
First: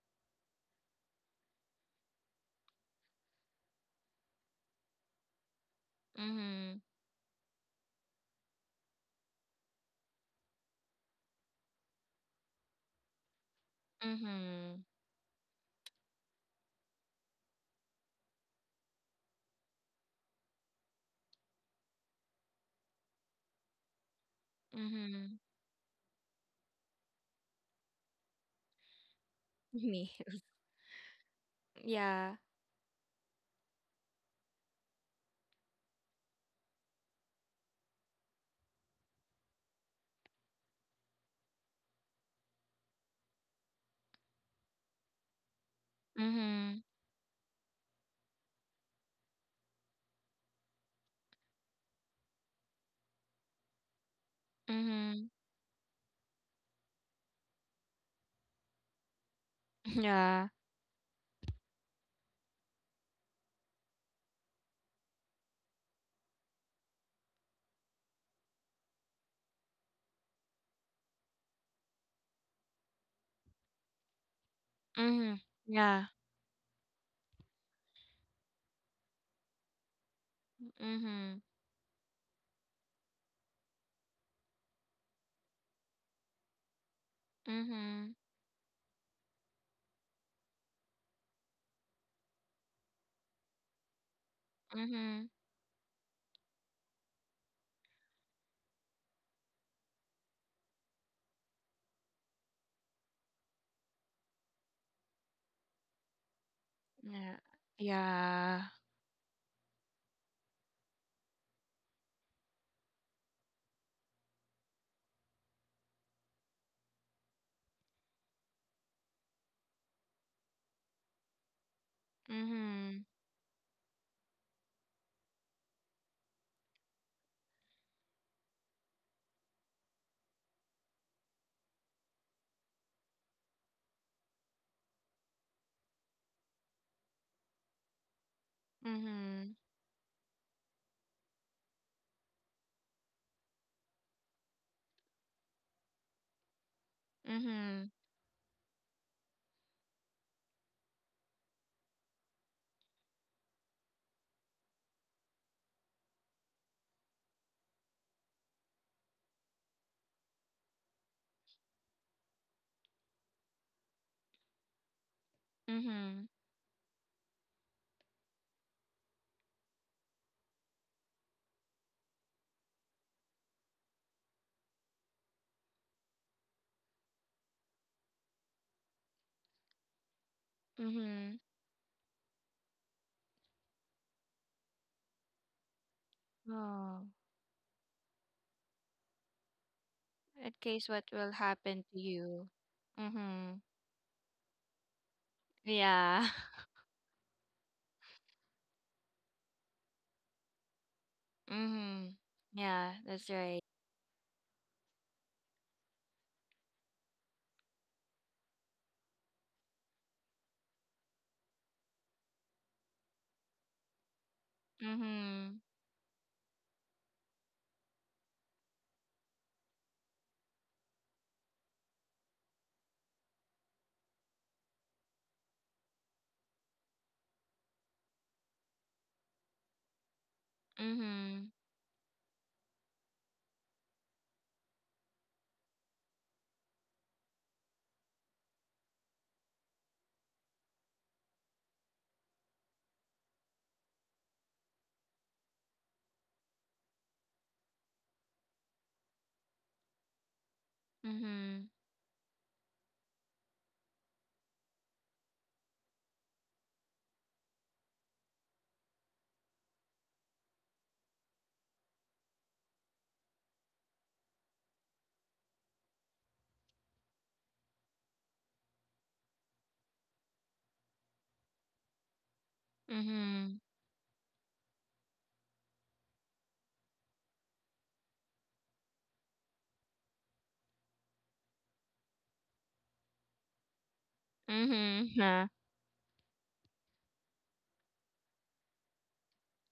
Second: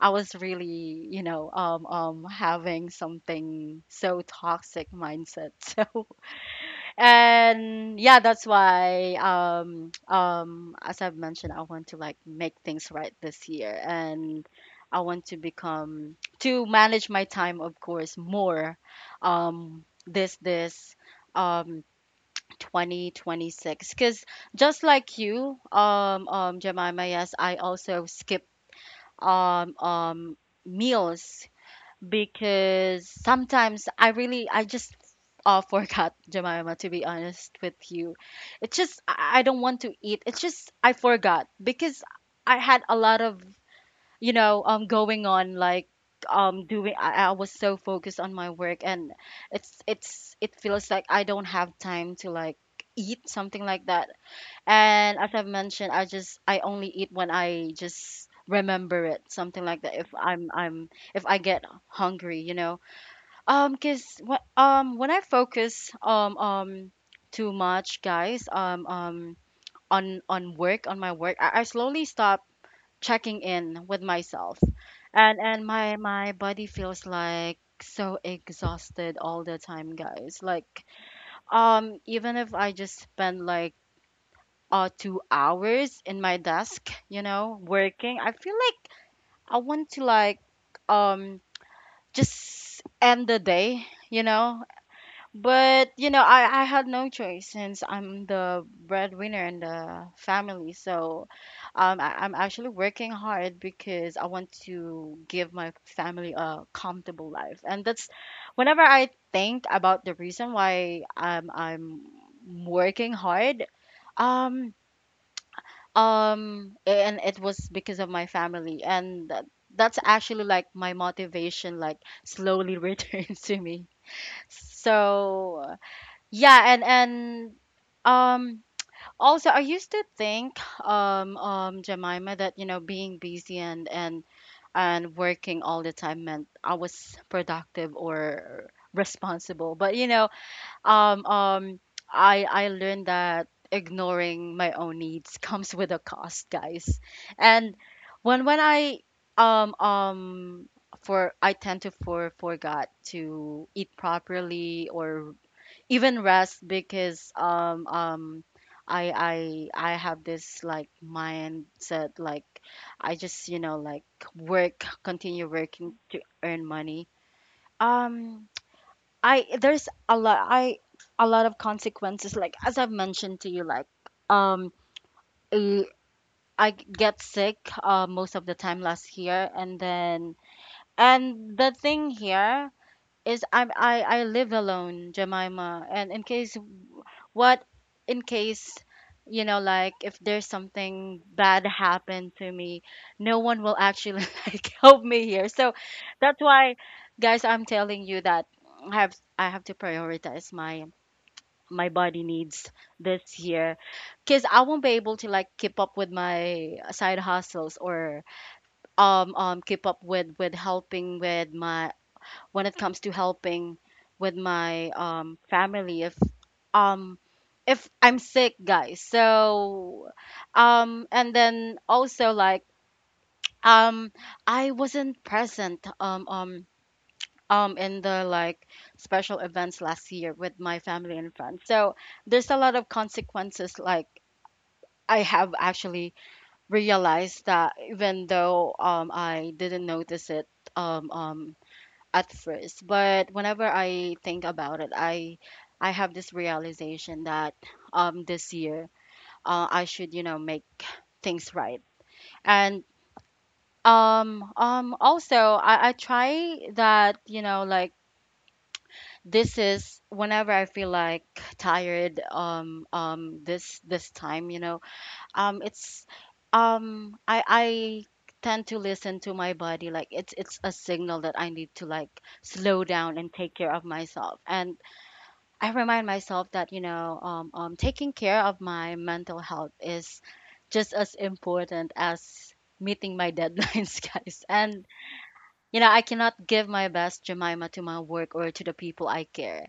Speaker 1: I was really, you know, um um having something so toxic mindset. (laughs) So,
Speaker 2: Mm-hmm.
Speaker 1: and yeah, that's why um um as I've mentioned, I want to, like, make things right this year, and
Speaker 2: Mm-hmm.
Speaker 1: I want to become to manage my time, of course, more um this this um twenty twenty-six, because just like
Speaker 2: Mm-hmm.
Speaker 1: you, um um Jemima, yes, I also skip um
Speaker 2: Me.
Speaker 1: um
Speaker 2: (laughs)
Speaker 1: meals,
Speaker 2: Yeah.
Speaker 1: because sometimes I really I just, uh, (laughs) forgot, Jemima, to be honest with you. It's just I I don't want to eat, it's just I forgot, because I had a lot of, you know, um, going on, like, um
Speaker 2: Mm-hmm.
Speaker 1: doing. I, I was so focused on my work, and it's it's it feels like I don't have time to, like, eat something, like that. And
Speaker 2: Mm-hmm.
Speaker 1: as I've mentioned, I just I only eat when I just remember it, something like that. If
Speaker 2: Yeah.
Speaker 1: I'm I'm if I get hungry, you know. Um, cause when um when I focus, um um too much, guys, um um on on work on my work, I, I slowly stop checking in with myself,
Speaker 2: Mm-hmm.
Speaker 1: and and my
Speaker 2: Yeah.
Speaker 1: my body feels, like, so exhausted all the time, guys, like,
Speaker 2: Mm-hmm.
Speaker 1: um, even if I just spend like, uh, two hours in my desk, you know,
Speaker 2: Mhm.
Speaker 1: working, I feel like I want to, like, um, just end the day, you know.
Speaker 2: Mhm.
Speaker 1: But you know, I I had no choice since I'm the breadwinner in the family. So, um, I, I'm actually working hard because I want to give my family a comfortable
Speaker 2: Yeah.
Speaker 1: life. And that's
Speaker 2: Yeah.
Speaker 1: whenever I think about the reason why um I'm working hard. Um, um, and it was because of my family, and that, that's actually, like, my motivation, like slowly (laughs)
Speaker 2: Mhm.
Speaker 1: returns to me. So yeah, and and um also I used to think um um Jemima that, you know, being busy and and and working all the time meant I was productive or
Speaker 2: Mhm.
Speaker 1: responsible. But you know, um um I I learned that ignoring my own needs (laughs) comes with a cost, guys. And
Speaker 2: Mhm.
Speaker 1: when when I um um for I tend to for forgot to eat properly or even rest because um um I I I have this, like, mindset, like, I just, you know, like, work, continue working to
Speaker 2: Mhm.
Speaker 1: earn money. Um, (tsk) I there's a lot I a lot of consequences, like as I've mentioned to you, like um eh, I get sick, uh, most of the time last year, and then
Speaker 2: Mhm.
Speaker 1: and the thing here is I'm I I live alone, Jemima, and in case,
Speaker 2: Oh.
Speaker 1: what, in case, you know, like if there's
Speaker 2: In case what
Speaker 1: something
Speaker 2: will
Speaker 1: bad
Speaker 2: happen to
Speaker 1: happened
Speaker 2: you.
Speaker 1: to me, no
Speaker 2: Mhm.
Speaker 1: one will actually (laughs) like help me here. So
Speaker 2: Yeah.
Speaker 1: that's
Speaker 2: (laughs)
Speaker 1: why, guys, I'm telling you that I have I have to prioritize my my
Speaker 2: mhm.
Speaker 1: body needs
Speaker 2: Yeah, that's
Speaker 1: this
Speaker 2: right.
Speaker 1: year, because I won't be able to, like, keep up with my side hustles or um um keep up with with helping with my, when it comes to helping with my um
Speaker 2: Mhm.
Speaker 1: family, if um if I'm sick, guys. So um, and then also, like, um, I wasn't present um um um in the, like, special events last year with my family and
Speaker 2: Mhm.
Speaker 1: friends. So there's a lot of consequences, like, I have actually realized that even though um I didn't notice it um um at first, but whenever I think about it, I I have this realization that um this year, uh, I should, you know, make things
Speaker 2: Mhm.
Speaker 1: right. And um um also, I, I try that, you know, like, this is whenever I feel like tired, um um this this time, you know, um, it's um I I tend to listen to my body, like, it's it's a signal that I need to, like, slow down and take
Speaker 2: Mhm.
Speaker 1: care of myself. And I remind myself that, you know, um, um, taking care of my mental health is just as important as meeting my deadlines, (laughs) guys. And
Speaker 2: Mhm. Yeah.
Speaker 1: you know, I cannot give my best, Jemima, to my work or to the people I care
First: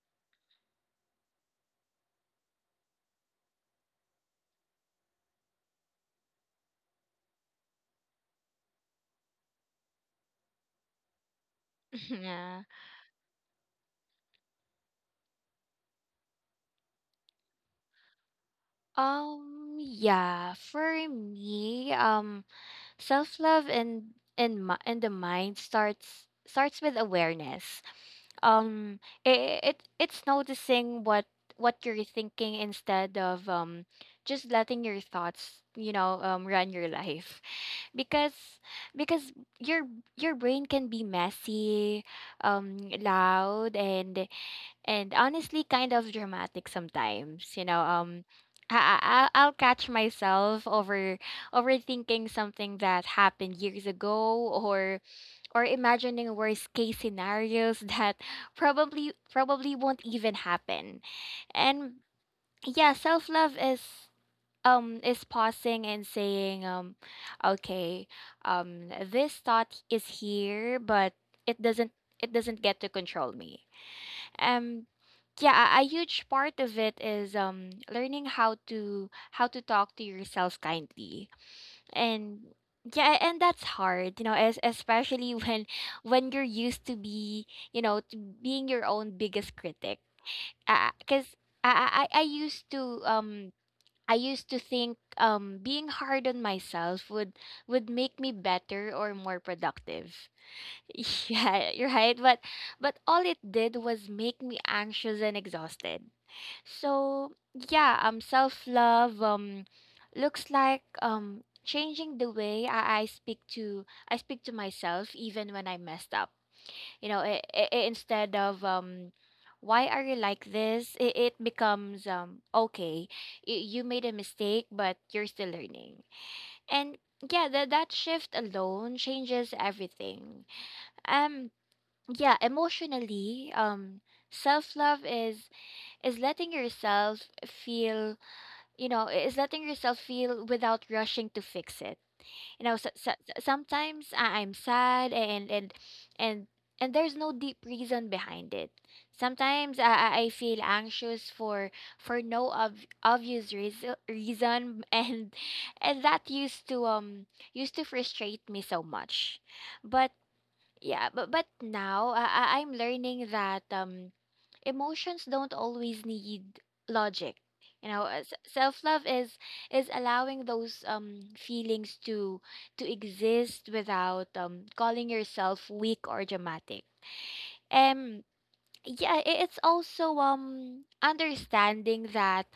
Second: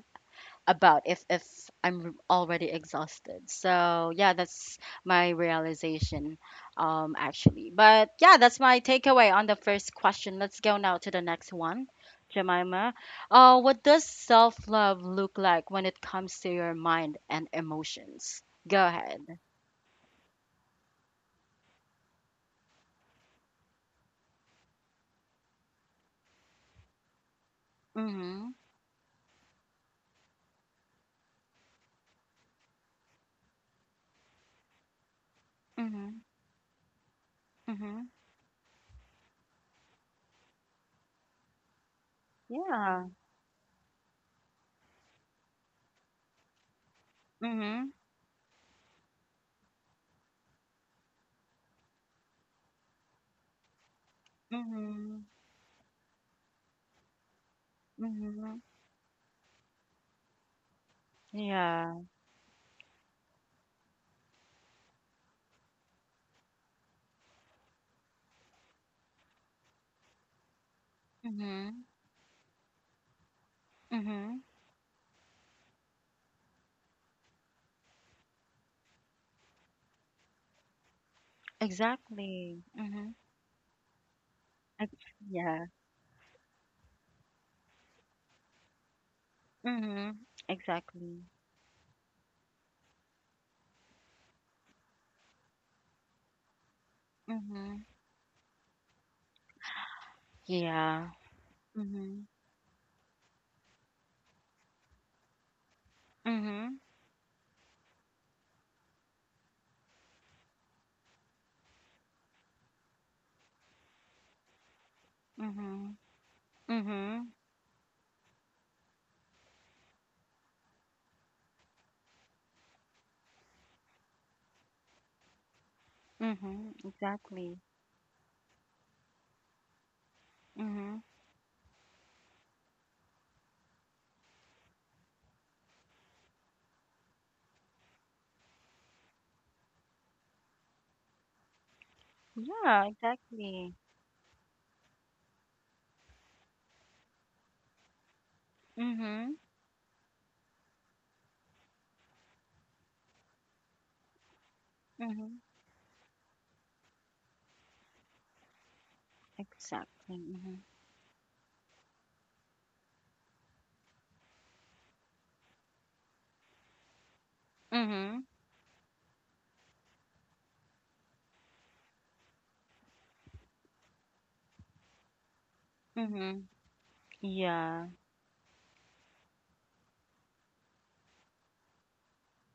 Speaker 1: about if if I'm already exhausted. So yeah, that's my realization, um, actually. But yeah, that's my takeaway on the first question. Let's go now to the next one.
Speaker 2: (laughs) yeah.
Speaker 1: Jemima, uh, what does self-love look like when it comes to your mind and emotions? Go ahead.
Speaker 2: Um yeah, for me, um self love and and mi- and the mind starts starts with awareness.
Speaker 1: Mm-hmm.
Speaker 2: Um, it, it it's noticing what what you're thinking instead of um just letting your thoughts, you
Speaker 1: Mm-hmm.
Speaker 2: know, um run your life,
Speaker 1: Mm-hmm.
Speaker 2: because because your your brain can be messy, um
Speaker 1: Yeah.
Speaker 2: loud, and and honestly kind of dramatic sometimes, you know.
Speaker 1: Mm-hmm.
Speaker 2: um I, I- I'll catch myself over overthinking something that happened years ago, or
Speaker 1: Mm-hmm.
Speaker 2: or imagining worst case scenarios (laughs) that
Speaker 1: Mm-hmm.
Speaker 2: probably probably won't even happen. And
Speaker 1: Yeah.
Speaker 2: yeah, self-love is um is pausing and saying, um okay, um this thought is here, but it
Speaker 1: Mm-hmm.
Speaker 2: doesn't it doesn't get to control me.
Speaker 1: Mm-hmm.
Speaker 2: um yeah, a, a huge part of it is um learning how to how to talk to yourself kindly. And
Speaker 1: Exactly. Mm-hmm.
Speaker 2: yeah, and that's hard, you know, as
Speaker 1: Ex-
Speaker 2: especially (laughs)
Speaker 1: Yeah.
Speaker 2: when when you're used to be you know to being your own biggest critic,
Speaker 1: Mhm. Exactly.
Speaker 2: because I, I i I used to, um i used to think um being hard on myself would
Speaker 1: Mhm.
Speaker 2: would make me better or more productive.
Speaker 1: Yeah.
Speaker 2: (laughs) Yeah, you're right,
Speaker 1: Mhm.
Speaker 2: but but all it did was make me anxious and exhausted.
Speaker 1: Mhm.
Speaker 2: So yeah, um self-love um looks like um changing the way I, I speak to I speak to myself even when I
Speaker 1: Mhm.
Speaker 2: messed up. You know,
Speaker 1: Mhm.
Speaker 2: i i i- instead of, um why are you like this? It, it becomes um okay, y- you made a mistake, but you're still learning.
Speaker 1: Mhm.
Speaker 2: And yeah,
Speaker 1: Exactly.
Speaker 2: that that shift alone changes everything.
Speaker 1: Mhm.
Speaker 2: Um yeah, emotionally, um self love is is letting yourself feel, you know, is letting yourself feel without rushing to fix it. You know,
Speaker 1: Yeah,
Speaker 2: so, so, so,
Speaker 1: exactly.
Speaker 2: sometimes I- I'm sad, and and and and there's no deep reason behind it.
Speaker 1: Mhm.
Speaker 2: Sometimes i i I feel anxious for for no ob- obvious reason reason (laughs) and
Speaker 1: Mhm.
Speaker 2: and that used to um used to frustrate me so much, but
Speaker 1: Exactly. Mhm.
Speaker 2: yeah, but but now I I- I'm learning that um emotions don't always need logic. You know, uh,
Speaker 1: Mhm.
Speaker 2: s- self-love is is allowing those um feelings to to exist without um calling yourself weak or
Speaker 1: Mhm.
Speaker 2: dramatic.
Speaker 1: Yeah.
Speaker 2: Um yeah, i- it's also um understanding that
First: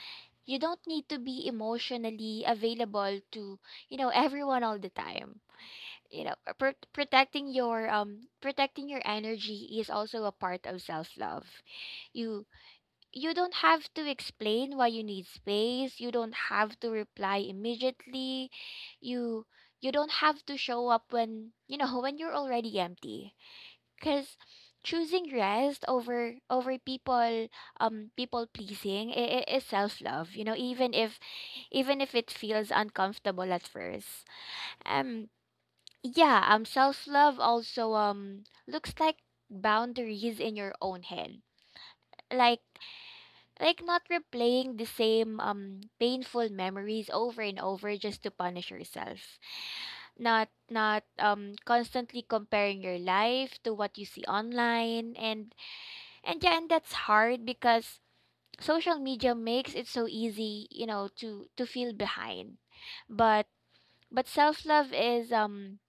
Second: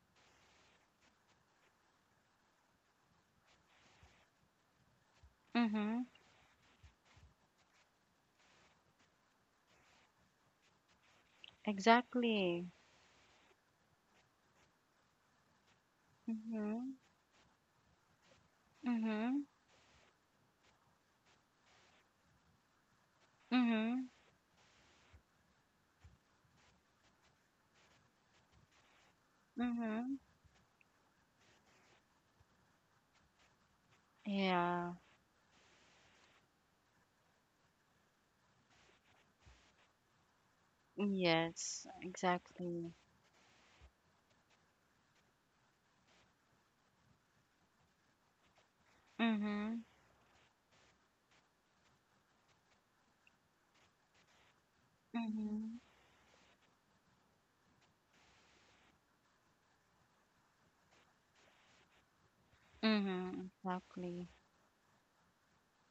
Speaker 2: you don't need to be emotionally available to, you know, everyone all the time.
Speaker 1: Mhm.
Speaker 2: You know, uh, pr- protecting your um protecting your energy is also a part of self-love. You
Speaker 1: Exactly.
Speaker 2: you don't have to explain why you need space. You don't have to
Speaker 1: Mhm.
Speaker 2: reply immediately.
Speaker 1: Mhm.
Speaker 2: You you don't have to show up when you know (laughs) when you're already empty,
Speaker 1: Mhm.
Speaker 2: because choosing rest over over people, um people pleasing i- i- is
Speaker 1: Mhm.
Speaker 2: self-love, you know. Even if even if it feels uncomfortable at first.
Speaker 1: Yeah.
Speaker 2: Um, yeah, um, self love also um looks like boundaries in your own head.
Speaker 1: Yes,
Speaker 2: Like
Speaker 1: exactly.
Speaker 2: like not replaying the same um painful memories over and over just to punish yourself.
Speaker 1: Mhm.
Speaker 2: Not not um constantly comparing your life to what you see online, and
Speaker 1: Mhm.
Speaker 2: and yeah, and that's hard because social media makes it so easy, you know, to to feel behind. But
Speaker 1: Mhm. Exactly.
Speaker 2: but self love is um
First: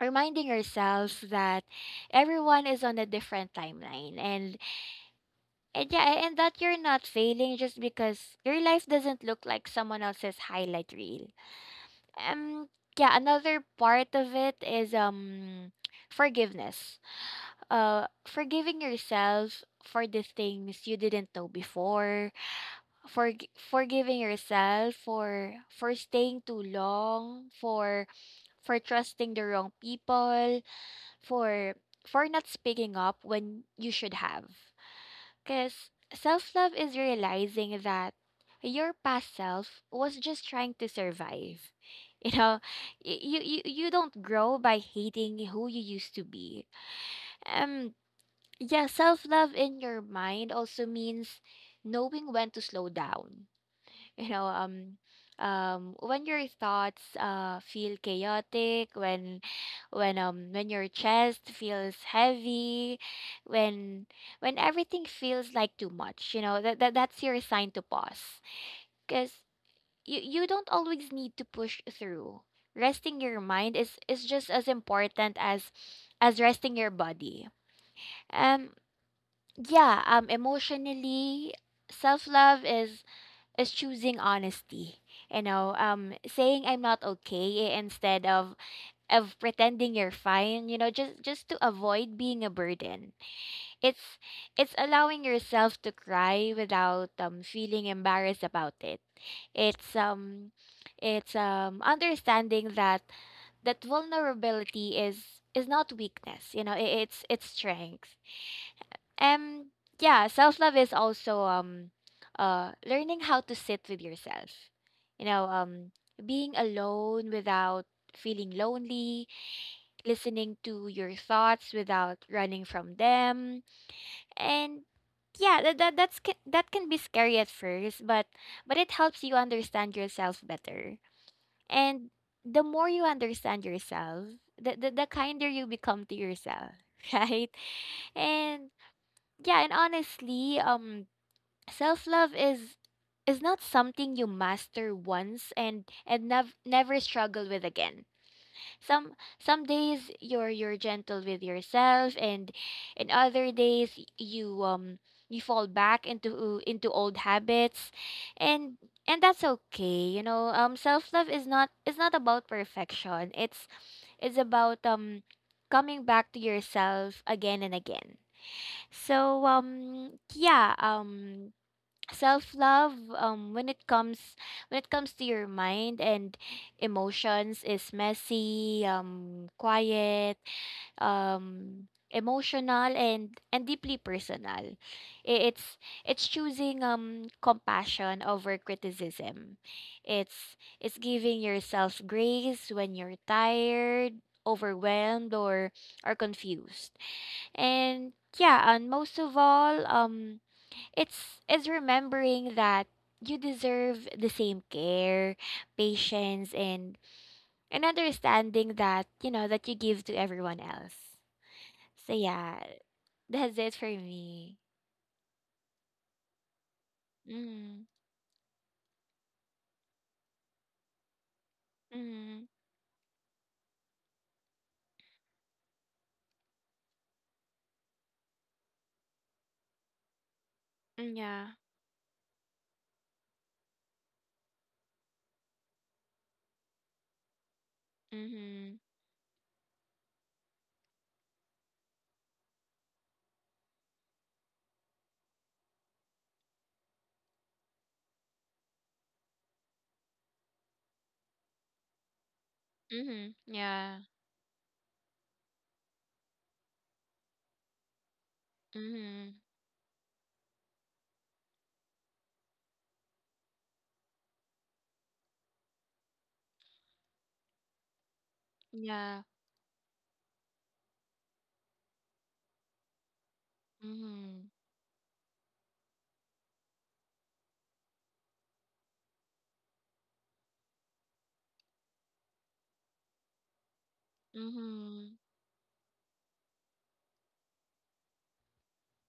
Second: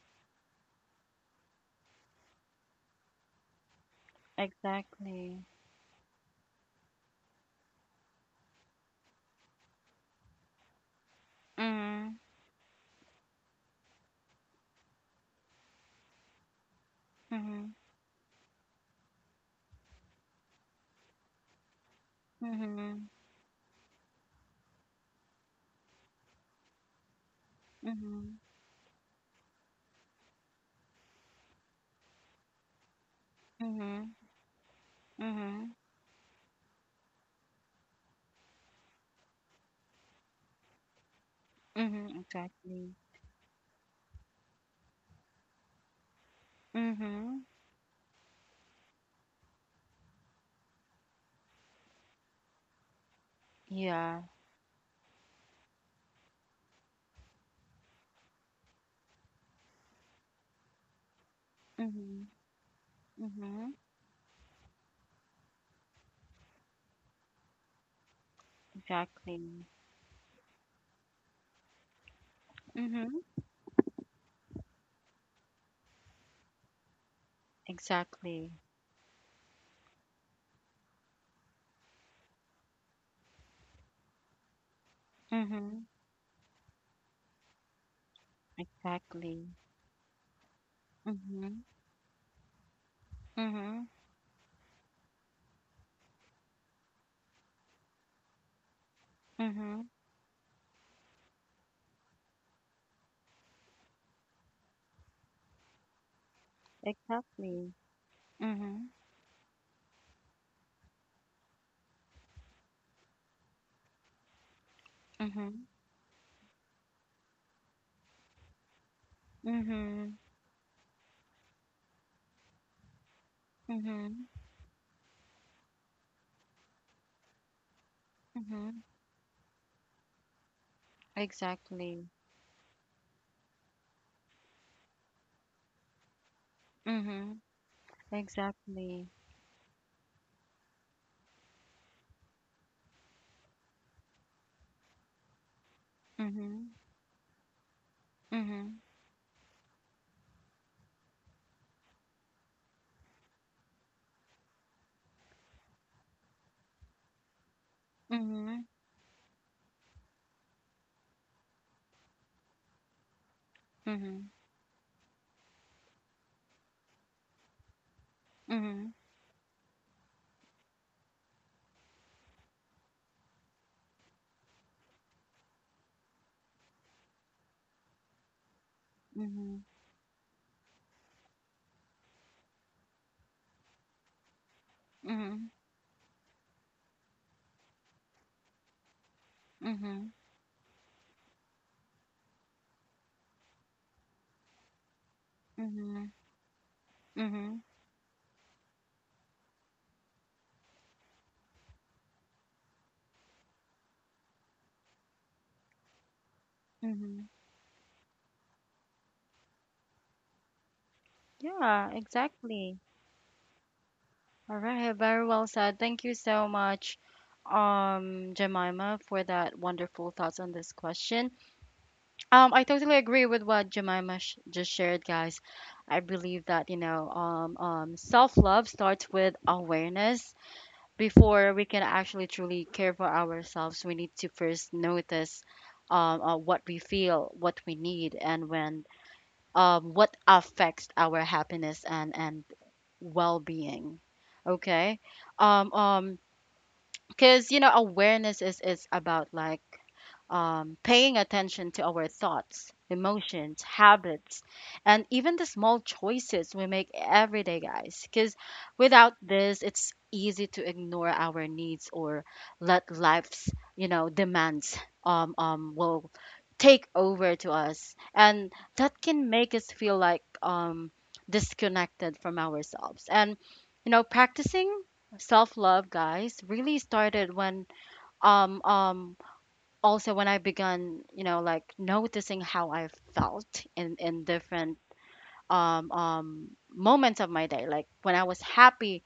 Speaker 2: reminding ourselves that everyone is on a different timeline, and
Speaker 1: Exactly.
Speaker 2: and yeah, a- and that you're not failing just because your life doesn't look like someone else's highlight reel.
Speaker 1: Mhm.
Speaker 2: um yeah, another part of it is um forgiveness.
Speaker 1: Mhm,
Speaker 2: Uh forgiving yourself for the things you didn't know before,
Speaker 1: mhm,
Speaker 2: for forgiving yourself for for staying too long, for
Speaker 1: mhm,
Speaker 2: for trusting the wrong people, for for not speaking up when you
Speaker 1: mhm,
Speaker 2: should have.
Speaker 1: mhm,
Speaker 2: Because self love is realizing that your past self was just trying to survive.
Speaker 1: mhm,
Speaker 2: (laughs) You know,
Speaker 1: exactly.
Speaker 2: y- you you, you don't grow by hating who you used to be.
Speaker 1: Mhm,
Speaker 2: Um yeah, self love in your mind also means knowing when to slow down,
Speaker 1: yeah.
Speaker 2: you know. Um um when your thoughts uh feel chaotic, when when um when your chest feels
Speaker 1: Mhm,
Speaker 2: heavy,
Speaker 1: mhm,
Speaker 2: when when everything feels like too much, you know that, that that's your sign to pause, because
Speaker 1: exactly.
Speaker 2: you you don't always need to push through.
Speaker 1: Mhm,
Speaker 2: Resting your mind is is just as important as as resting your body.
Speaker 1: exactly.
Speaker 2: um yeah, um emotionally, self-love is is choosing honesty. You know,
Speaker 1: Mhm,
Speaker 2: um, saying I'm not okay instead of of
Speaker 1: exactly.
Speaker 2: pretending you're fine. You know, just just to
Speaker 1: Mhm,
Speaker 2: avoid being a burden.
Speaker 1: mhm,
Speaker 2: It's it's allowing yourself to cry without um feeling embarrassed about it.
Speaker 1: mhm,
Speaker 2: It's um it's um understanding that that vulnerability is is not weakness. You know, i- it's it's
Speaker 1: exactly.
Speaker 2: strength.
Speaker 1: Mhm,
Speaker 2: Um, yeah, self love is also um, uh, learning how to sit with yourself. You know,
Speaker 1: mhm,
Speaker 2: um, being alone without feeling lonely,
Speaker 1: mhm,
Speaker 2: listening to your thoughts without running from them,
Speaker 1: mhm,
Speaker 2: and yeah, that, that that's ca- that can be scary at first, but but
Speaker 1: mhm,
Speaker 2: it helps you understand yourself better. And
Speaker 1: exactly.
Speaker 2: the more you understand yourself, the the, the kinder you become to yourself, (laughs)
Speaker 1: Mhm,
Speaker 2: right? And
Speaker 1: exactly.
Speaker 2: yeah, and honestly, um, self-love is is not something you master once and and nev-
Speaker 1: Mhm,
Speaker 2: never struggle with again.
Speaker 1: mhm,
Speaker 2: Some some days you're you're gentle with yourself, and and other days y- you um you fall back into into old habits,
Speaker 1: mhm,
Speaker 2: and and that's okay. You know, um self-love is not is not about perfection. It's
Speaker 1: mhm,
Speaker 2: it's about um coming back to yourself again and again.
Speaker 1: mhm,
Speaker 2: So um yeah, um self-love um when it comes, when it comes to your mind and emotions is messy, um
Speaker 1: mhm,
Speaker 2: quiet, um emotional, and and deeply personal. I-
Speaker 1: mhm,
Speaker 2: It's it's choosing um compassion over criticism.
Speaker 1: mhm.
Speaker 2: It's it's giving yourself grace when you're tired, overwhelmed, or or
Speaker 1: Mhm.
Speaker 2: confused,
Speaker 1: Mhm.
Speaker 2: and yeah, and most of all, um, it's is remembering that you deserve the same care, patience, and
Speaker 1: Mhm.
Speaker 2: and understanding, that you know, that you give to everyone else.
Speaker 1: Yeah,
Speaker 2: So yeah,
Speaker 1: exactly.
Speaker 2: that's it for me.
Speaker 1: All right, very well said. Thank you so much,
Speaker 2: Mm.
Speaker 1: um, Jemima, for that wonderful thoughts on this question.
Speaker 2: Mm.
Speaker 1: Um, I totally agree with what Jemima sh just shared, guys. I believe that, you know, um, um, self-love starts with awareness.
Speaker 2: Yeah.
Speaker 1: Before we can actually truly care for ourselves, we need to first notice, um, uh, what we feel, what we need, and
Speaker 2: Mhm.
Speaker 1: when, um, what affects our happiness and and well-being. Okay, um, um, because you know awareness is is about, like, um, paying attention to our thoughts,
Speaker 2: Mhm.
Speaker 1: emotions,
Speaker 2: Yeah.
Speaker 1: habits, and even the small choices we make every day, guys. Because without
Speaker 2: Mhm.
Speaker 1: this, it's easy to ignore our needs or let life's, you know, demands um, um, will take over to us. And that
Speaker 2: Yeah.
Speaker 1: can make us feel like, um, disconnected from ourselves. And, you know,
Speaker 2: Mhm.
Speaker 1: practicing self love, guys, really started when um um also when I began, you know, like noticing how I felt in in different
Speaker 2: Mhm.
Speaker 1: um um moments of my day, like when I was happy,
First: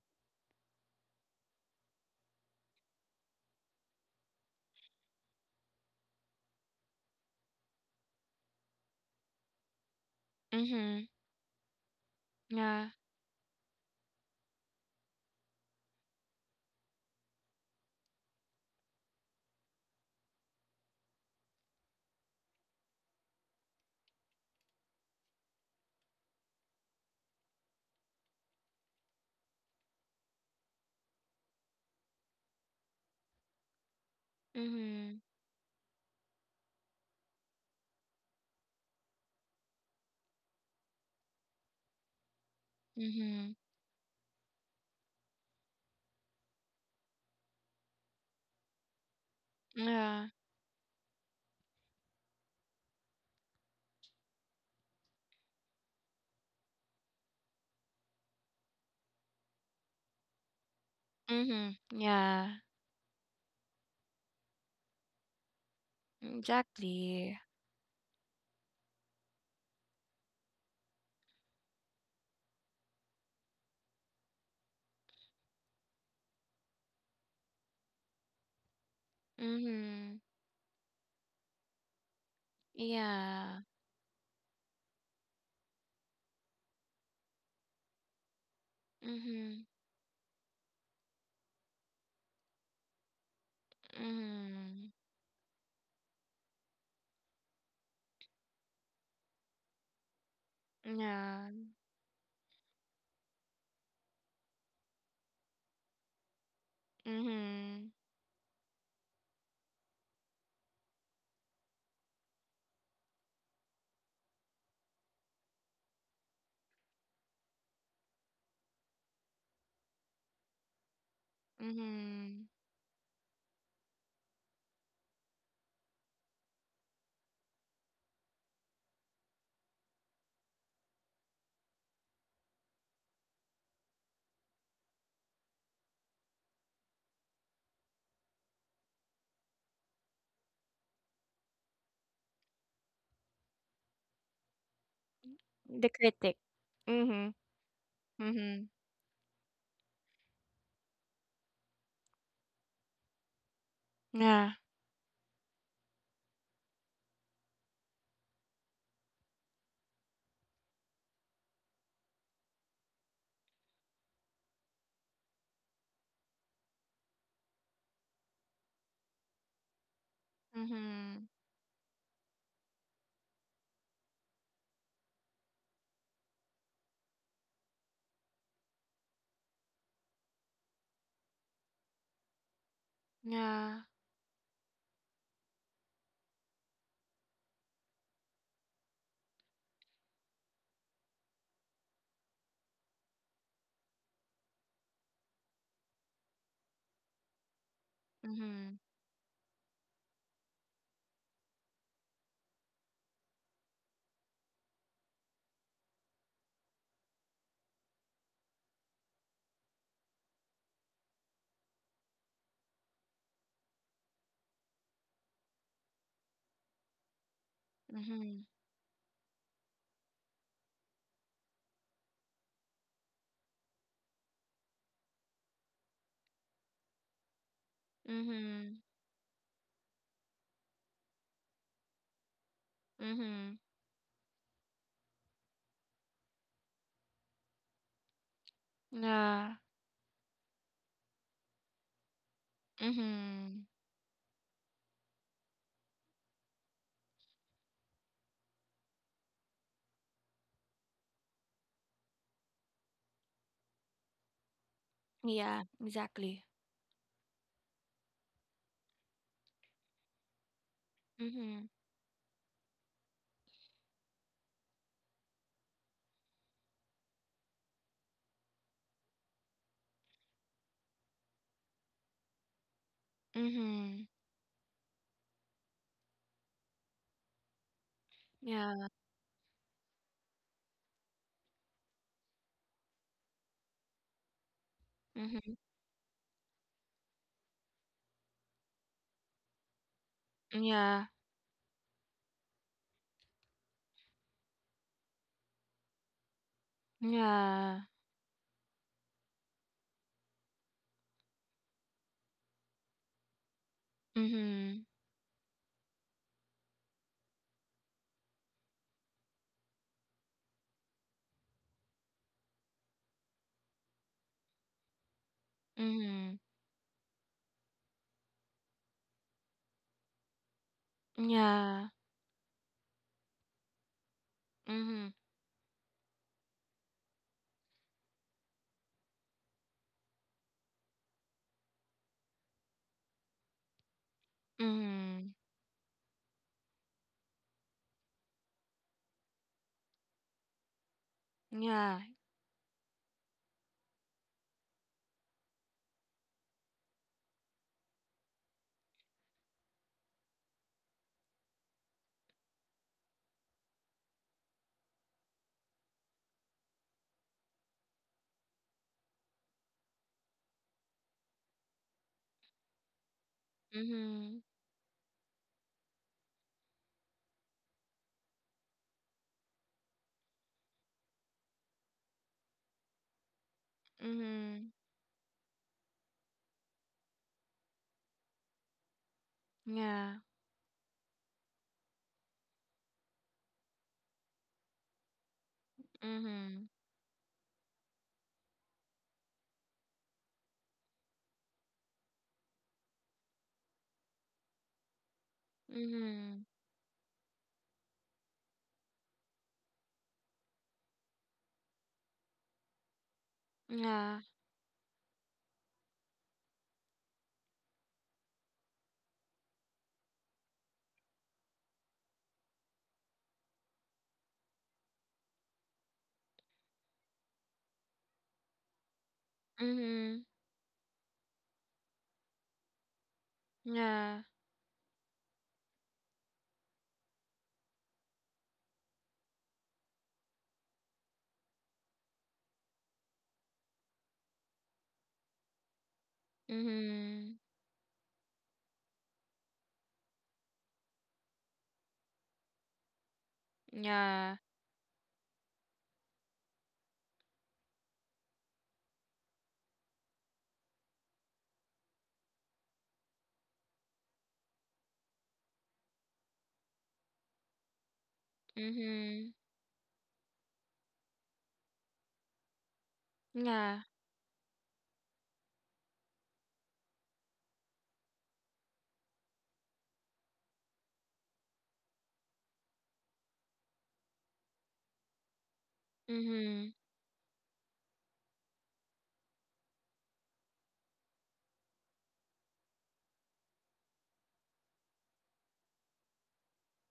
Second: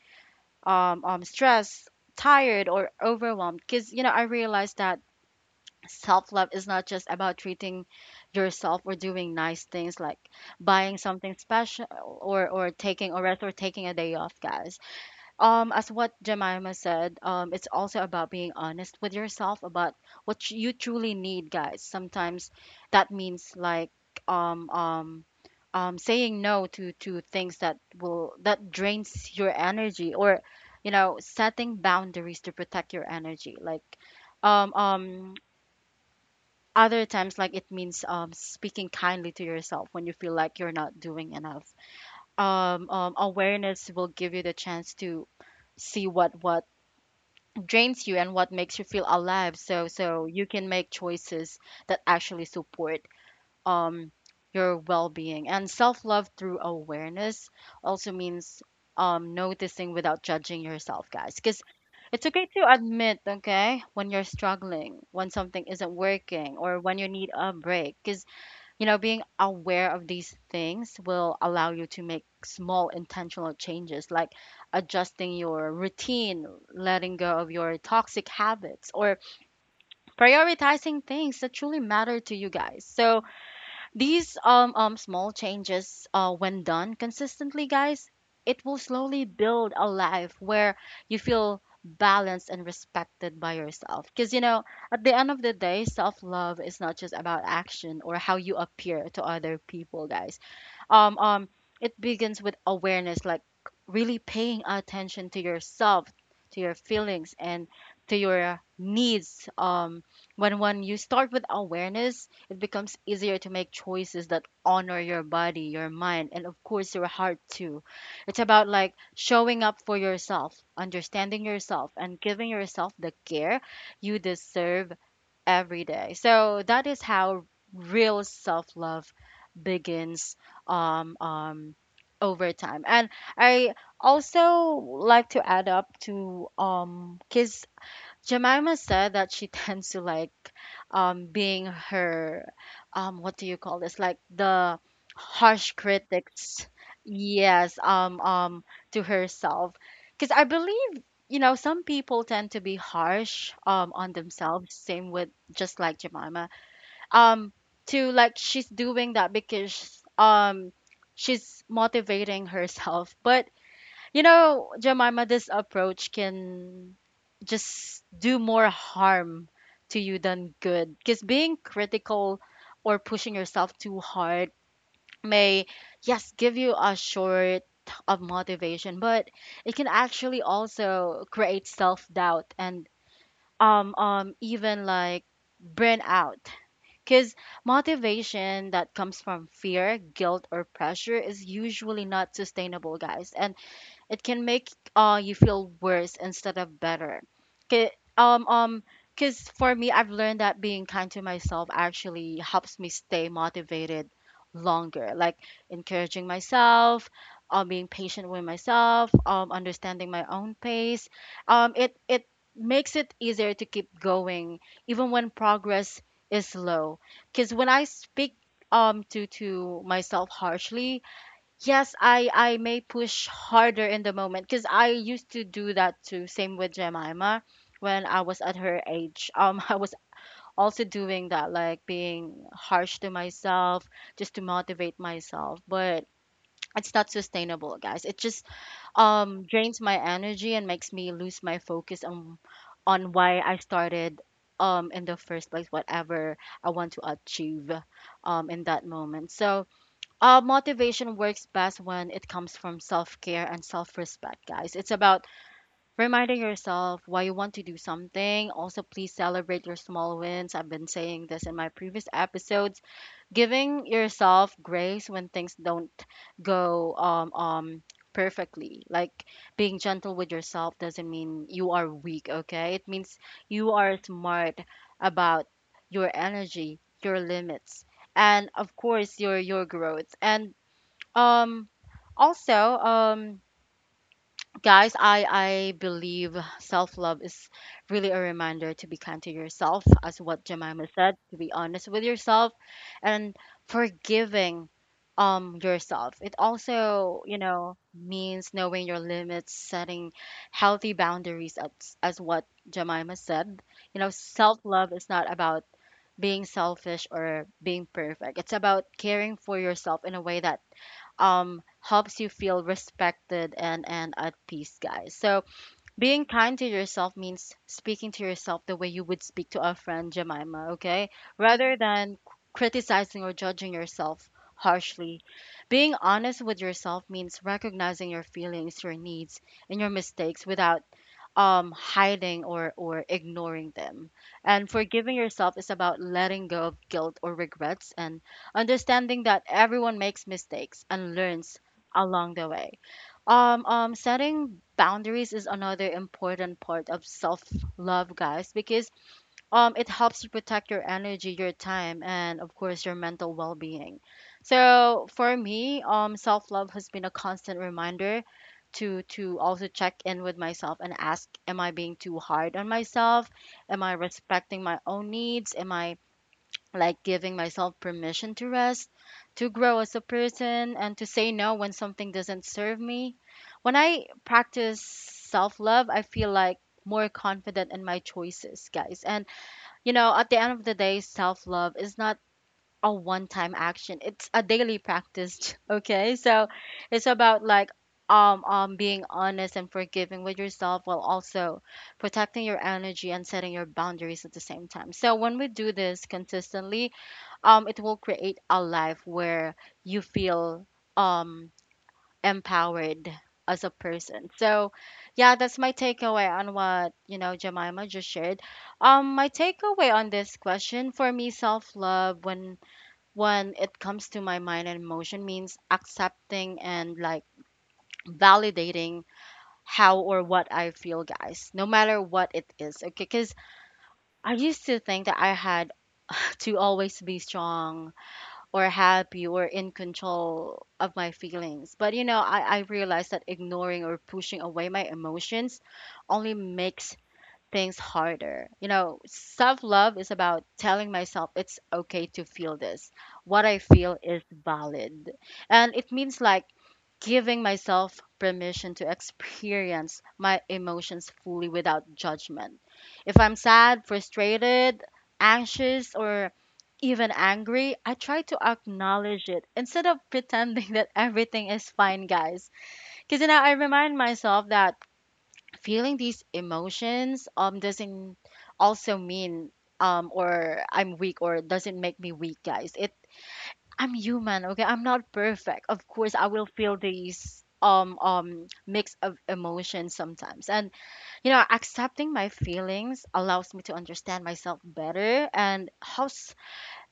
Speaker 1: um um stressed, tired or overwhelmed, because you know I realized that self love is not just about treating yourself or doing nice things, like buying
Speaker 2: Mhm.
Speaker 1: something special or or
Speaker 2: Yeah.
Speaker 1: taking a rest or taking a day off, guys. Um, as what Jemima said, um, it's also about being honest with yourself about what you truly need, guys. Sometimes that means like um um um saying no to to things that will that drains your energy or, you know, setting boundaries to protect your energy. Like um
Speaker 2: Mhm.
Speaker 1: um other times like it means um speaking kindly to yourself when you feel like you're not doing enough. Um um
Speaker 2: Mhm.
Speaker 1: awareness will give you the chance to see what what drains you and what makes you feel alive, so so
Speaker 2: Yeah.
Speaker 1: you can make choices that actually support um your well-being and self-love through awareness also means um noticing without judging yourself, guys, because
Speaker 2: Mhm.
Speaker 1: it's okay
Speaker 2: Yeah.
Speaker 1: to admit, okay, when you're struggling, when something isn't working, or when you need
Speaker 2: Exactly.
Speaker 1: a break. Because you know, being aware of these things will allow you to make small intentional changes, like adjusting your routine, letting go of your toxic habits, or
Speaker 2: Mm-hmm.
Speaker 1: prioritizing things that truly matter to you, guys. So,
Speaker 2: Yeah.
Speaker 1: these um, um small changes, uh, when done consistently, guys, it will slowly
Speaker 2: Mm-hmm.
Speaker 1: build a life where you feel balanced and respected by yourself. Because you know,
Speaker 2: Mm-hmm.
Speaker 1: at the end of the day, self love is not just about action or how you appear to other people, guys. um
Speaker 2: Yeah.
Speaker 1: um it begins with awareness, like really paying attention to yourself, to your feelings, and
Speaker 2: Mm-hmm.
Speaker 1: to your needs. Um when when you start with awareness, it becomes easier to make choices that honor your body, your mind, and of course your heart too. It's about like showing up for yourself, understanding yourself, and
Speaker 2: Mm-hmm.
Speaker 1: giving yourself the care you deserve every day. So that is how real self love begins um, um, over time. And I also like to add up to um, because Jemima said that she (laughs) tends to like um being her um what do you call this? Like the harsh
Speaker 2: The critic.
Speaker 1: critics.
Speaker 2: Mm-hmm.
Speaker 1: Yes, um um
Speaker 2: Mm-hmm.
Speaker 1: to herself. Cuz I believe you know some people tend to be harsh um on
Speaker 2: Yeah.
Speaker 1: themselves, same with just like Jemima. Um to like she's doing that because um she's motivating herself. But you know, Jemima, this approach can just do more harm to you than good. Because
Speaker 2: Mm-hmm.
Speaker 1: being critical or pushing yourself too hard may, yes, give you a short of motivation, but it can actually also create self doubt and
Speaker 2: Yeah.
Speaker 1: um um even like burnout. Because motivation that comes from fear, guilt, or pressure is usually not sustainable, guys. And it can make uh you feel worse instead of better. 'Kay, um
Speaker 2: Mm-hmm.
Speaker 1: um because for me I've learned that being kind to myself actually helps me stay motivated longer. Like encouraging myself, um being patient with myself, um understanding my own pace. Um it it makes it easier to keep going even when progress is slow. Because when I speak
Speaker 2: Mm-hmm.
Speaker 1: um to to myself harshly, Yes, I I may push harder in the moment because I used to do that too. Same with Jemima when I was at
Speaker 2: Mm-hmm.
Speaker 1: her age. Um, (laughs) I was also doing that, like being harsh to
Speaker 2: Mm-hmm.
Speaker 1: myself just to motivate myself. But it's not sustainable, guys. It just um
Speaker 2: Yeah.
Speaker 1: drains my energy and makes me lose my focus on on why I
Speaker 2: Mm-hmm.
Speaker 1: started um in the first place, whatever I want to achieve um in that moment. So, uh, motivation works best when it comes from self care and self respect, guys. It's about
Speaker 2: Yeah.
Speaker 1: reminding
Speaker 2: Exactly.
Speaker 1: yourself why you want to do something. Also, please celebrate your small wins. I've been saying this in my
Speaker 2: Mm-hmm.
Speaker 1: previous episodes. Giving yourself grace when things don't go um, um, perfectly. Like being gentle with yourself doesn't mean you are weak, okay? It means you are
Speaker 2: Mm-hmm.
Speaker 1: smart about your energy, your limits, and of
Speaker 2: Yeah.
Speaker 1: course, your, your growth. And um, also, um, guys, I
Speaker 2: Mm-hmm.
Speaker 1: I believe self love is really a reminder to be kind to yourself, as what Jemima
Speaker 2: Yeah.
Speaker 1: said, to be honest with yourself, and forgiving um yourself. It also, you know,
Speaker 2: Yeah.
Speaker 1: means knowing your limits, setting healthy boundaries, as as what Jemima said. You know, self
Speaker 2: Mm-hmm.
Speaker 1: love is not about being selfish or being perfect. It's about caring for yourself in a way that um helps you feel respected and and at peace, guys. So being
Speaker 2: Mm-hmm.
Speaker 1: kind to yourself means speaking to yourself the way you would speak to a friend, Jemima, okay? Rather
Speaker 2: Yeah.
Speaker 1: than c- criticizing or judging yourself
Speaker 2: Mm-hmm.
Speaker 1: harshly. Being honest with yourself means recognizing your feelings, your needs, and your mistakes without um, hiding or, or ignoring them. And forgiving
Speaker 2: Mm-hmm.
Speaker 1: yourself is about letting go of guilt or regrets and understanding that everyone makes mistakes and learns
Speaker 2: Yeah.
Speaker 1: along the way. Um, um, setting boundaries is another important part of self-love, guys, because um, it helps you protect your energy, your time, and of course your mental well-being. So for me, um, self-love has been a constant reminder to to also check in with myself and ask, am I being too hard on myself? Am I
Speaker 2: Mhm.
Speaker 1: respecting my own needs? Am I like giving myself permission to rest, to grow as a person, and to say no when something doesn't serve me. When I
Speaker 2: Mhm.
Speaker 1: practice self love, I feel like more confident in my choices, guys. And, you know,
Speaker 2: Yeah.
Speaker 1: at the end of the day, self love is not a one time action, it's a daily practice, (laughs) okay? So
Speaker 2: Mhm.
Speaker 1: it's about like, um, um, being honest and forgiving with yourself while also protecting your energy and setting your boundaries at the same time. So, when we do this
Speaker 2: Mhm.
Speaker 1: consistently, um it will create a life where you feel um empowered as a
Speaker 2: Yeah.
Speaker 1: person. So yeah, that's my takeaway on what you know Jemima just shared. Um my takeaway on this question, for me, self-love when when it comes to my mind and emotion, means accepting and like validating how or
Speaker 2: Mhm.
Speaker 1: what I feel, guys, no matter what it is, okay? Because
Speaker 2: Yeah.
Speaker 1: I used to think that I had to always be strong or happy or in control of my feelings. But you know, I, I realized that ignoring or pushing away my emotions only makes
Speaker 2: Mhm.
Speaker 1: things harder. You know, self love is about telling myself it's okay to feel this. What I feel is
Speaker 2: Yeah.
Speaker 1: valid. And it means like giving myself permission to experience my emotions fully without judgment. If I'm sad, frustrated, anxious, or even angry, I try to acknowledge
Speaker 2: Mhm.
Speaker 1: it instead of pretending (laughs) that everything is fine, guys. Because, you know, I
Speaker 2: Yeah.
Speaker 1: remind myself that feeling these emotions um doesn't also mean um or I'm weak or doesn't make me weak, guys. It I'm human, okay? I'm not perfect. Of course, I will
Speaker 2: Mhm.
Speaker 1: feel these um um mix of emotions sometimes. And you know, accepting my feelings allows me to understand myself better and how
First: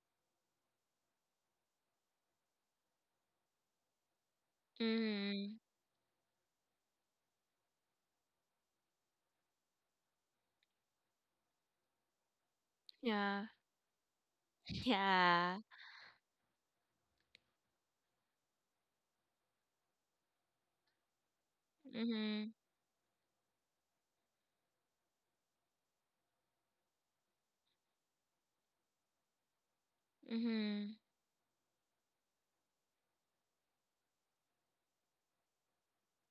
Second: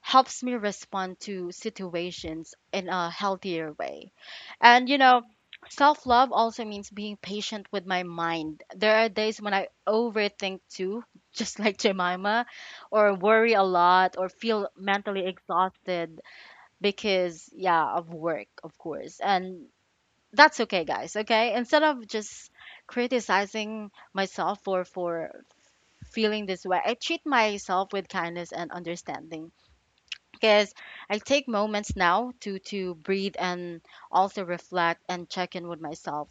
Speaker 1: helps me respond to situations in a healthier way. And you know,
Speaker 2: Mhm.
Speaker 1: self love also means being patient with my mind. There are days when I overthink too, (laughs) just like Jemima, or
Speaker 2: Yeah.
Speaker 1: worry a lot, or feel mentally
Speaker 2: Yeah.
Speaker 1: exhausted because, yeah, of work, of course. And that's okay, guys, okay? Instead of just
Speaker 2: Mhm.
Speaker 1: criticizing myself for, for feeling this way, I treat myself with kindness and understanding because
Speaker 2: Mhm.
Speaker 1: I take moments now to to breathe and also reflect and check in with myself.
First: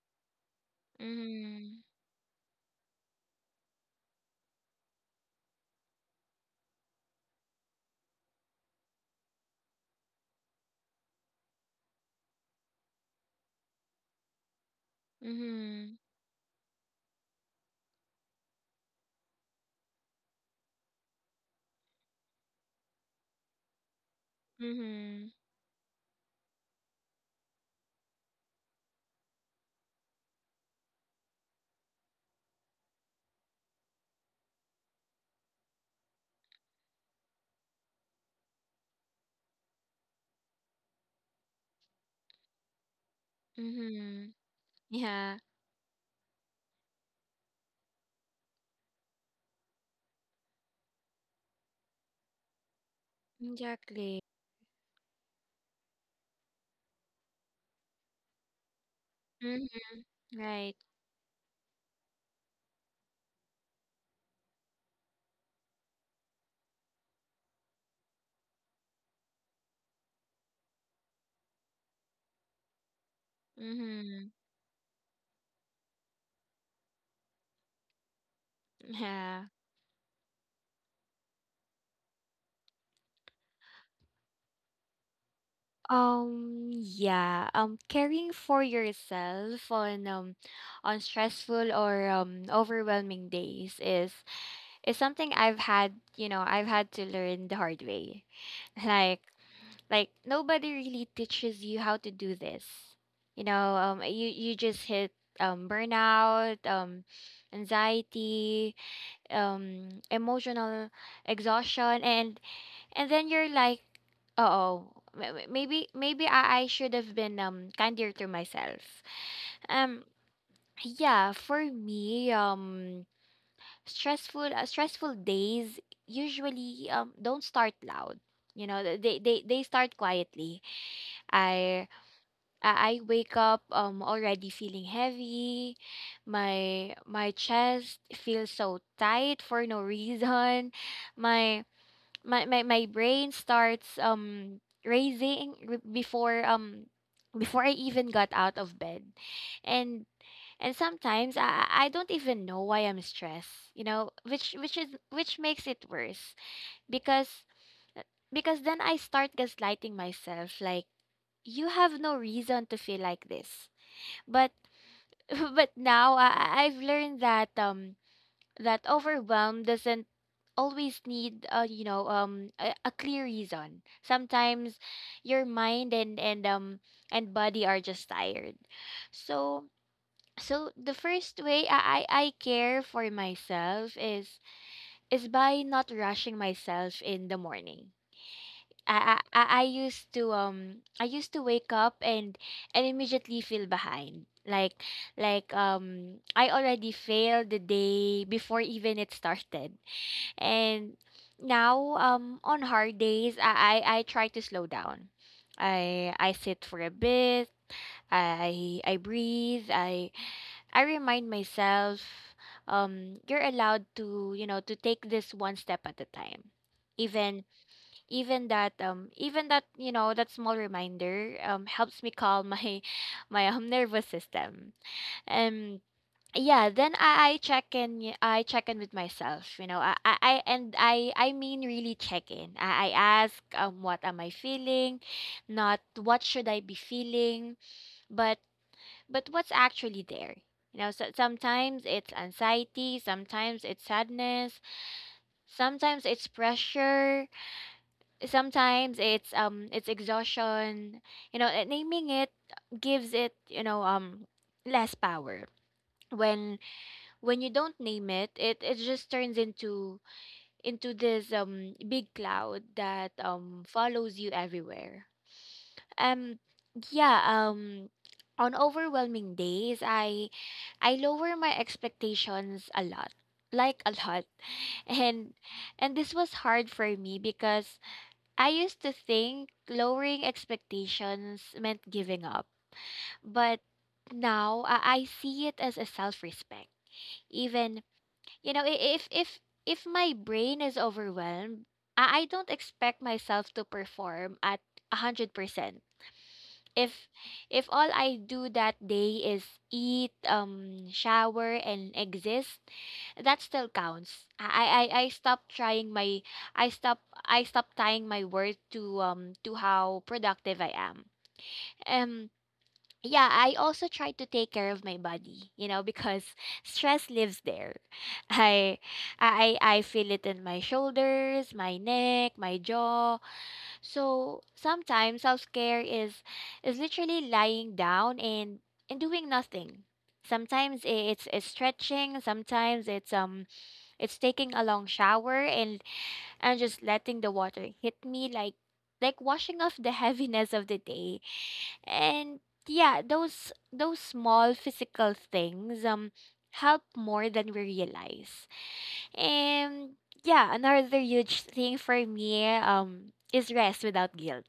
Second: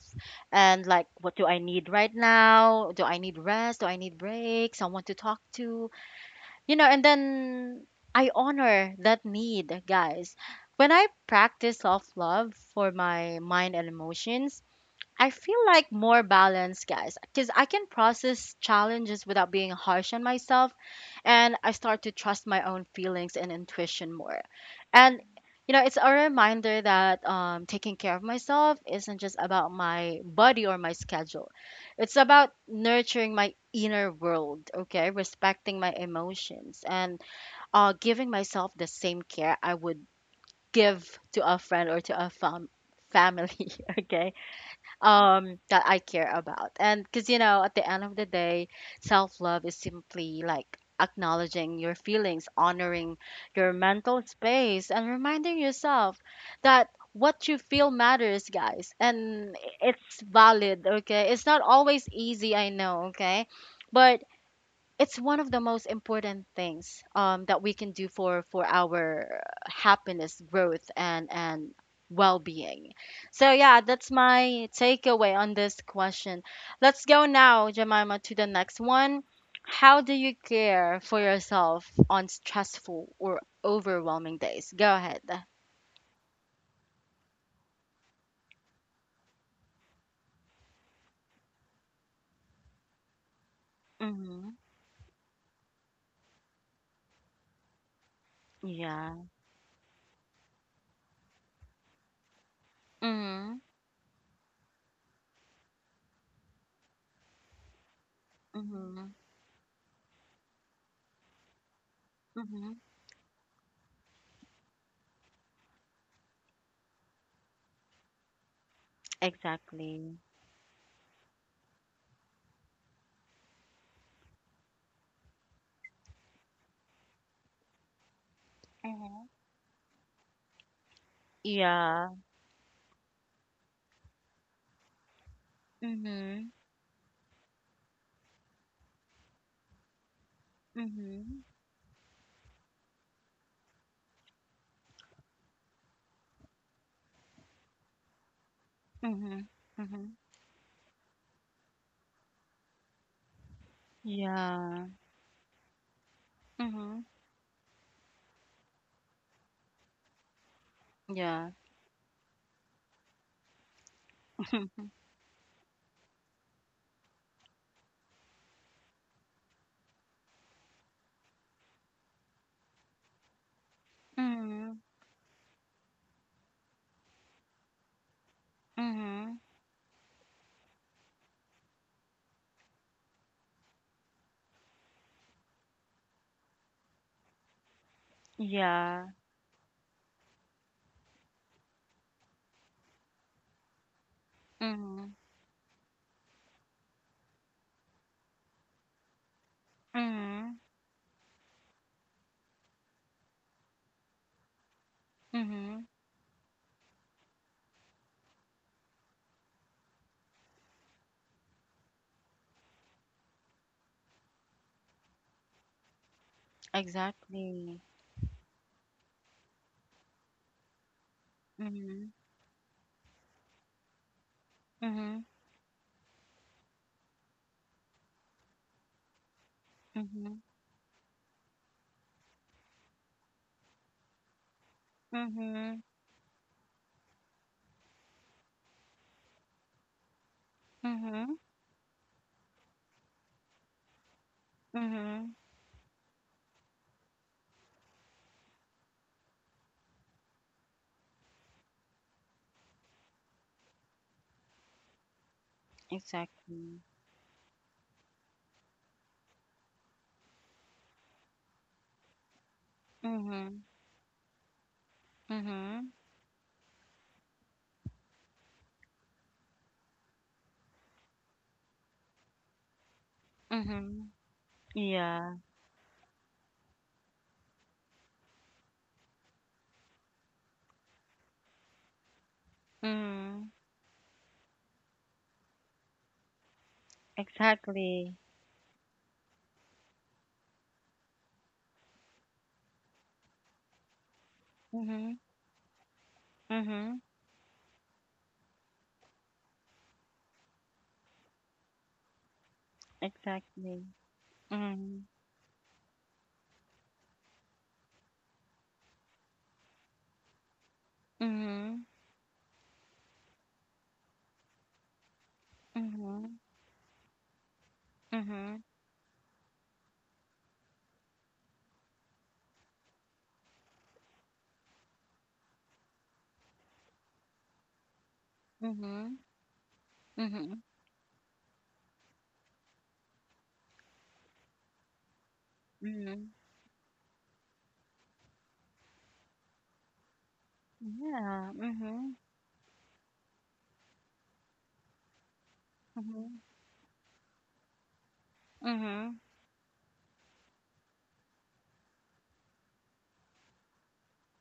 Speaker 1: And like, what do I
Speaker 2: Mhm.
Speaker 1: need right now? Do I need rest? Do I need break? Someone to talk to? You know, and then I honor that need, guys. When I practice self love for my mind and emotions, I feel like
Speaker 2: Mhm.
Speaker 1: more balance, guys, because I can process challenges without being harsh on myself, and I start to trust my own feelings and intuition more. And
Speaker 2: Mhm.
Speaker 1: you know, it's a reminder that um, taking care of myself isn't just about my body or my schedule. It's about nurturing my inner world, okay? Respecting my emotions and uh, giving myself the same care I would give to a friend or to a fam- family, (laughs)
Speaker 2: Mhm.
Speaker 1: okay?
Speaker 2: Yeah.
Speaker 1: Um that I care about. And because you know, at the end of the day, self love is simply like acknowledging your feelings, honoring your
Speaker 2: Exactly.
Speaker 1: mental space, and reminding yourself that what you feel matters, guys, and
Speaker 2: Mhm.
Speaker 1: it's
Speaker 2: Right.
Speaker 1: valid. Okay, it's not always easy, I know. Okay, but it's one of the most important things um, that we can do for for our happiness, growth, and and well-being. So yeah, that's
Speaker 2: Mhm.
Speaker 1: my takeaway on this question. Let's go now, Jemima, to the next one.
Speaker 2: Yeah.
Speaker 1: How do you care for yourself on stressful or overwhelming days? Go ahead.
Speaker 2: Um yeah, um caring for yourself on um on stressful or um overwhelming days is
Speaker 1: Mm-hmm.
Speaker 2: is something I've had, you know, I've had to learn the hard way. (laughs)
Speaker 1: yeah
Speaker 2: Like like nobody really teaches you how to do this. You
Speaker 1: mm-hmm.
Speaker 2: know, um you you just hit um burnout, um anxiety,
Speaker 1: Mm-hmm.
Speaker 2: um emotional exhaustion, and
Speaker 1: Mm-hmm.
Speaker 2: and then you're like, oh, maybe maybe I, I should have been um kinder to myself. Um
Speaker 1: exactly
Speaker 2: yeah, for me, um stressful uh, stressful days usually um don't start loud. You know, th- they
Speaker 1: Mm-hmm.
Speaker 2: they they start quietly. I
Speaker 1: yeah
Speaker 2: I I wake up um already feeling heavy.
Speaker 1: mm-hmm.
Speaker 2: My my chest feels so tight for no (laughs) reason.
Speaker 1: Mm-hmm.
Speaker 2: My my my my brain starts um raising r- before um before I even got out of bed.
Speaker 1: Mhm,
Speaker 2: And
Speaker 1: mhm.
Speaker 2: and sometimes I I I don't even know why I'm stressed, you know, which which
Speaker 1: Yeah.
Speaker 2: is which makes it worse
Speaker 1: Mhm.
Speaker 2: because uh, because then I start gaslighting myself like
Speaker 1: Yeah.
Speaker 2: you have no reason to feel like this. But
Speaker 1: (laughs)
Speaker 2: (laughs) but now I I- I've learned that um that overwhelm doesn't always need, uh, you know, um a, a clear reason. Sometimes
Speaker 1: Mhm.
Speaker 2: your mind and and um and body are just tired,
Speaker 1: Mhm.
Speaker 2: so so the first way i i I care for myself is is by not rushing myself in the morning.
Speaker 1: Yeah.
Speaker 2: I, I i I used to, um I used to wake up and and immediately feel behind like
Speaker 1: Mhm.
Speaker 2: like um I already failed the day before even it started.
Speaker 1: Mhm.
Speaker 2: And now, um, on hard days, I, I I try to slow down.
Speaker 1: Mhm.
Speaker 2: I I sit for a bit. I I breathe. I I remind myself, um, you're allowed, to you know, to take this one step at a time. Even
Speaker 1: Exactly.
Speaker 2: even that um Even that, you know, that small reminder um helps me
Speaker 1: Mhm.
Speaker 2: calm my (laughs) my um nervous system.
Speaker 1: Mhm.
Speaker 2: Um yeah, then i i check in y- I check in with myself, you know. i i I-
Speaker 1: Mhm.
Speaker 2: and i i mean really check in i, I ask um what am I feeling, not
Speaker 1: Mhm.
Speaker 2: what should I be feeling, but but what's actually there, you know. So
Speaker 1: Mhm.
Speaker 2: sometimes it's anxiety, sometimes it's sadness,
Speaker 1: Mhm.
Speaker 2: sometimes it's pressure, sometimes it's um it's exhaustion, you know. And naming it gives it, you know, um less power. When
Speaker 1: Exactly.
Speaker 2: when you don't name it, it it just turns into into this um big cloud that um
Speaker 1: Mhm.
Speaker 2: follows you everywhere.
Speaker 1: Mhm.
Speaker 2: Um yeah, um on overwhelming days, I I lower my expectations a lot. Like a
Speaker 1: Mhm.
Speaker 2: lot. (laughs) And
Speaker 1: Yeah.
Speaker 2: and this was hard for me because I used to think lowering expectations meant giving up.
Speaker 1: Mhm.
Speaker 2: But now I I see it as a self-respect. Even,
Speaker 1: Exactly.
Speaker 2: you know, i- if if if my brain is overwhelmed, I I don't expect myself to perform at
Speaker 1: Mhm.
Speaker 2: one hundred percent.
Speaker 1: Mhm.
Speaker 2: If if all I do that day is eat, um, shower, and exist, that still
Speaker 1: Exactly.
Speaker 2: counts. I I I
Speaker 1: Mhm.
Speaker 2: stop trying my I stop, I stop tying my worth to um to how productive I am.
Speaker 1: Mhm.
Speaker 2: Um yeah, I also try to take care of my body, you know, because
Speaker 1: Mhm.
Speaker 2: (laughs) stress lives there. (laughs)
Speaker 1: Mhm.
Speaker 2: I I I feel it in my shoulders, my neck, my jaw. So sometimes self-care is is literally lying down and and
Speaker 1: Mhm.
Speaker 2: doing nothing.
Speaker 1: Mhm.
Speaker 2: Sometimes i- it's, it's stretching, sometimes it's um it's taking a long shower and
Speaker 1: Mhm.
Speaker 2: and just letting the water hit me like like washing off the (laughs) heaviness of the day,
Speaker 1: Yeah. Mhm.
Speaker 2: and yeah, those those small physical things um
Speaker 1: Mhm.
Speaker 2: help more than we realize.
Speaker 1: Mhm.
Speaker 2: And yeah, another huge thing for me um is rest without guilt.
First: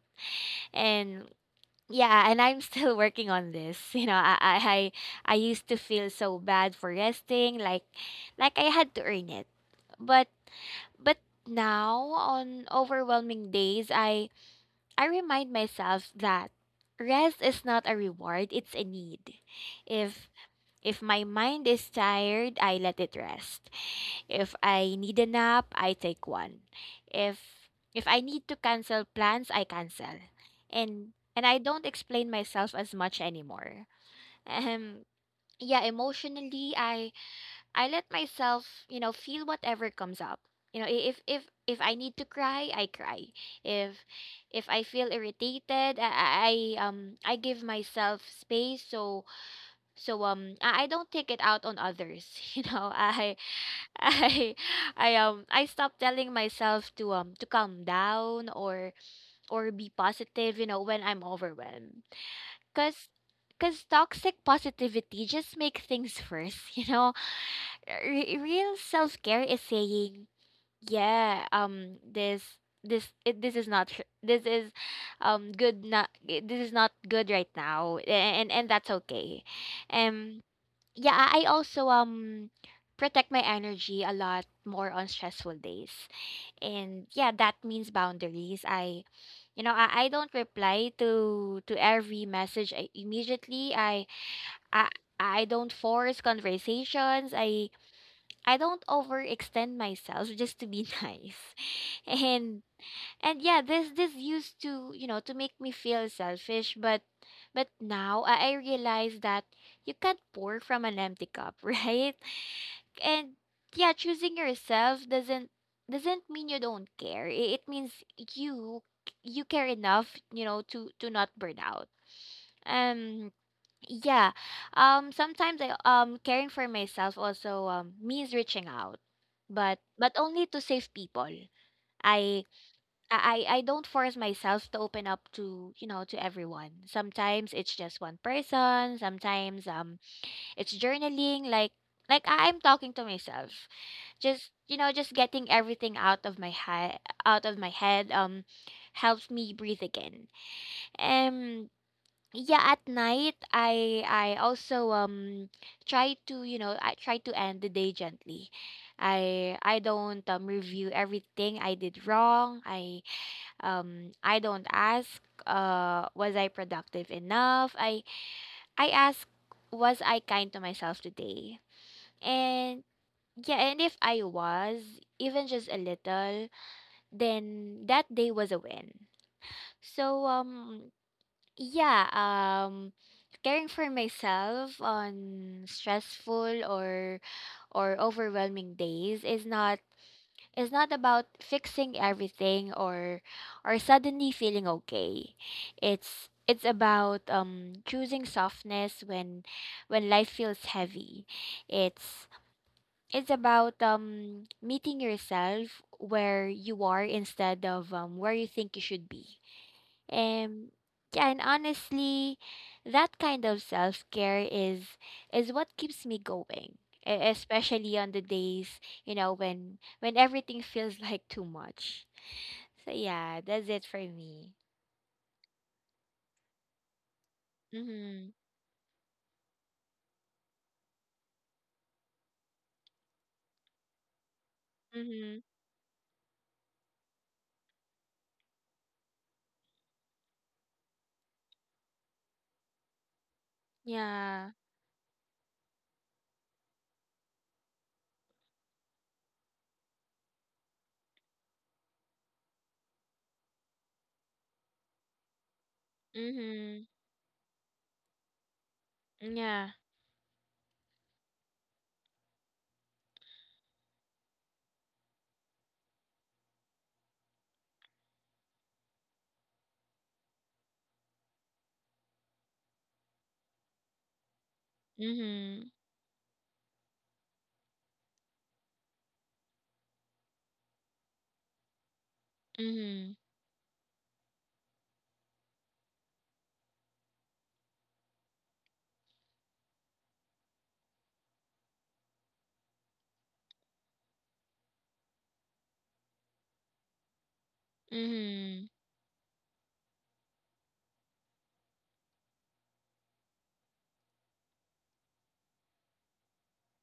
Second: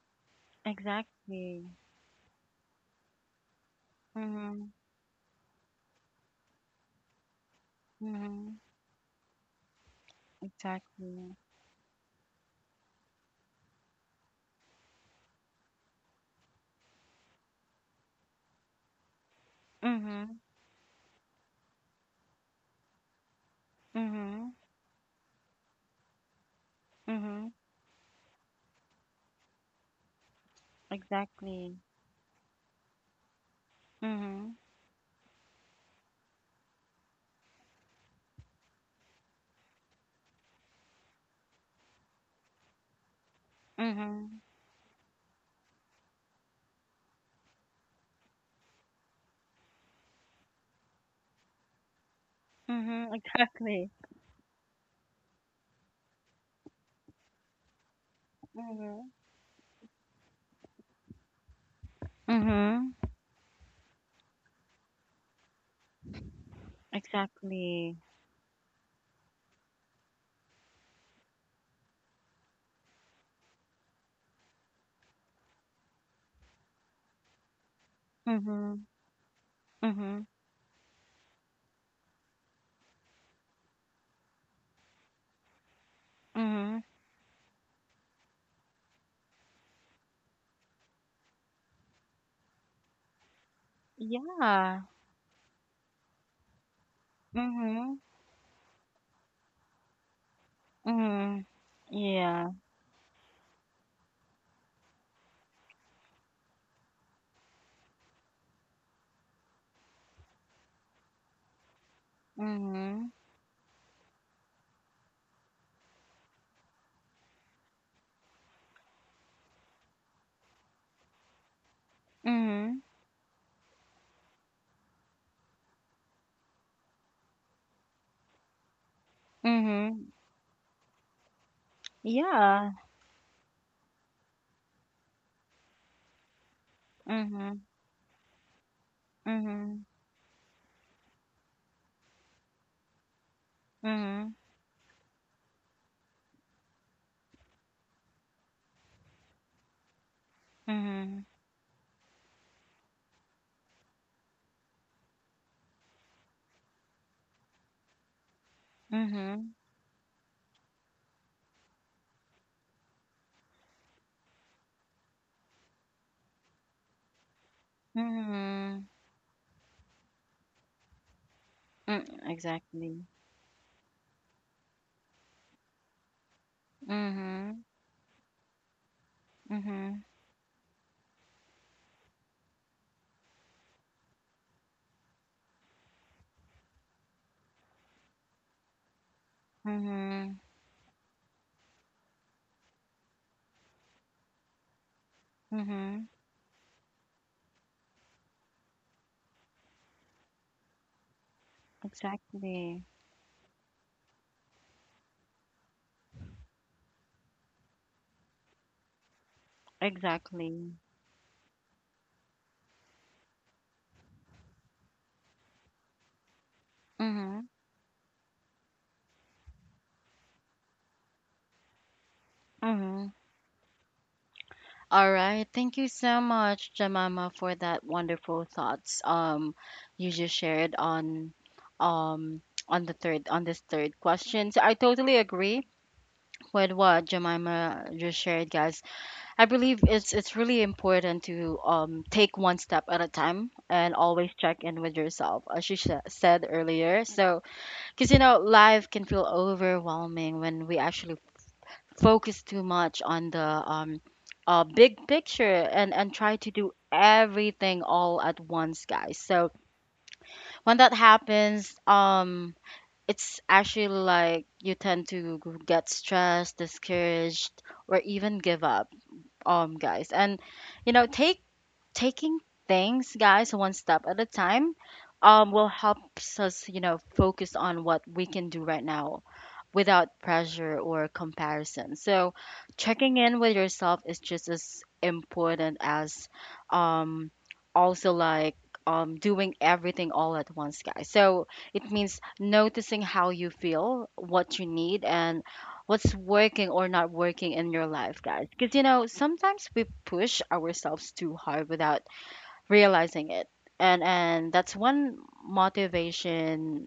Speaker 2: And
Speaker 1: Exactly.
Speaker 2: yeah, and I'm still (laughs) working on this, you know. i i
Speaker 1: Mhm.
Speaker 2: i I used to feel so bad for resting, like
Speaker 1: Mhm.
Speaker 2: like I had to earn it, but but
Speaker 1: Exactly.
Speaker 2: now on overwhelming days, i I remind myself that rest is not a reward, it's a need. If
Speaker 1: Mhm.
Speaker 2: if my mind is tired, I let it rest.
Speaker 1: Mhm.
Speaker 2: If I need a nap, I take one.
Speaker 1: Mhm.
Speaker 2: If if I need to cancel plans, I cancel. And and I
Speaker 1: Exactly.
Speaker 2: don't explain myself as much anymore. (laughs)
Speaker 1: Mhm.
Speaker 2: Um yeah, emotionally, I I let myself, you know, feel whatever comes up. You know, i- if if if I need to cry, I cry. If
Speaker 1: Mhm.
Speaker 2: if I feel irritated, I, I um I give myself space so so um I I don't take it out on others. (laughs) You know,
Speaker 1: Mhm. (laughs)
Speaker 2: I
Speaker 1: Exactly.
Speaker 2: (laughs) I I um I stop telling myself to um to calm down or
Speaker 1: Mhm.
Speaker 2: or be positive, you know, when I'm overwhelmed.
Speaker 1: Mhm.
Speaker 2: Cuz because toxic positivity just make things worse, (laughs) you know.
Speaker 1: Exactly.
Speaker 2: Re- real self care is saying, yeah um this this it, this is not sh- this is um good not this is not good right now, a- and and
Speaker 1: Mhm.
Speaker 2: that's okay.
Speaker 1: Mhm.
Speaker 2: um yeah, i I also um protect my energy a lot more on stressful days,
Speaker 1: Mhm.
Speaker 2: and yeah, that means boundaries. I you know I, I don't reply to to every message I, immediately. I
Speaker 1: Yeah.
Speaker 2: I I don't force conversations. i
Speaker 1: Mhm.
Speaker 2: I don't overextend myself (laughs) just to be (laughs)
Speaker 1: Mhm.
Speaker 2: nice.
Speaker 1: Yeah.
Speaker 2: And and yeah, this this used to, you know, to make me feel selfish, but but now I I realize that you can't pour from an empty cup, (laughs) right?
Speaker 1: Mhm.
Speaker 2: And yeah, choosing yourself doesn't doesn't mean you don't care. I- It means you you care enough, you know, to to not burn out.
Speaker 1: Mhm.
Speaker 2: Um yeah. Um sometimes I um caring for myself also um means reaching out. But
Speaker 1: Mhm.
Speaker 2: but only to save people. I
Speaker 1: Yeah.
Speaker 2: I I don't force myself to open up to, you know, to everyone. Sometimes
Speaker 1: Mhm.
Speaker 2: it's just one person, sometimes
Speaker 1: Mhm.
Speaker 2: um it's journaling like like I- I'm talking to myself.
Speaker 1: Mhm.
Speaker 2: Just, you know, just getting everything out of my head, out of my head um helps me breathe again.
Speaker 1: Mhm.
Speaker 2: Yeah, at night I I also um try to, you know, I try to end the day gently.
Speaker 1: Mhm.
Speaker 2: i I don't um, review everything I did wrong. I um I don't ask, uh was I productive enough. i
Speaker 1: Mhm.
Speaker 2: I ask, was I kind to myself today?
Speaker 1: Mm,
Speaker 2: And
Speaker 1: exactly.
Speaker 2: yeah, and if I was, even just a little,
Speaker 1: Mhm.
Speaker 2: then that day was a win.
Speaker 1: Mhm.
Speaker 2: So um yeah, um caring for myself on stressful or or overwhelming days is not
Speaker 1: Mhm.
Speaker 2: is not about fixing everything or or suddenly feeling okay.
Speaker 1: Mhm.
Speaker 2: It's it's about um choosing softness when when life feels heavy. It's
Speaker 1: Exactly.
Speaker 2: it's about um meeting yourself where you are instead of um where you think you should be.
Speaker 1: Exactly.
Speaker 2: Um, yeah, and honestly, that kind of self-care is is what keeps me going, e-
Speaker 1: Mhm.
Speaker 2: especially on the days, you know, when when everything feels (laughs) like too much. So
Speaker 1: Mhm.
Speaker 2: yeah, that's it for me.
Speaker 1: All right. Thank you so much, Jamama, for that
Speaker 2: Mhm.
Speaker 1: wonderful thoughts um you just shared on um on the third on this third question. So I totally
Speaker 2: Mhm.
Speaker 1: agree with what Jemima just shared, guys. I believe it's it's really important to um take one step at a time and always
Speaker 2: Yeah.
Speaker 1: check in with yourself, as she sh- said earlier. So, because you know, life can feel overwhelming when we actually focus too much on the um uh, big picture and and try to do
Speaker 2: Mhm.
Speaker 1: everything all at once, guys. So
Speaker 2: Yeah.
Speaker 1: when that happens, um, it's actually like you tend to get stressed, discouraged, or even give up, um, guys, and you know take taking things, guys, one step at a time, um, will
Speaker 2: Mhm.
Speaker 1: help us, you know, focus on what we can do right now without pressure or comparison. So, checking
Speaker 2: Mhm.
Speaker 1: in with yourself is just as important as, um, also like. Um, doing everything all at once, guys. So it means noticing how you feel, what you need, and what's working or not working in your life, guys.
Speaker 2: Mhm.
Speaker 1: Because, you know, sometimes we push ourselves too hard without realizing it, and and that's when motivation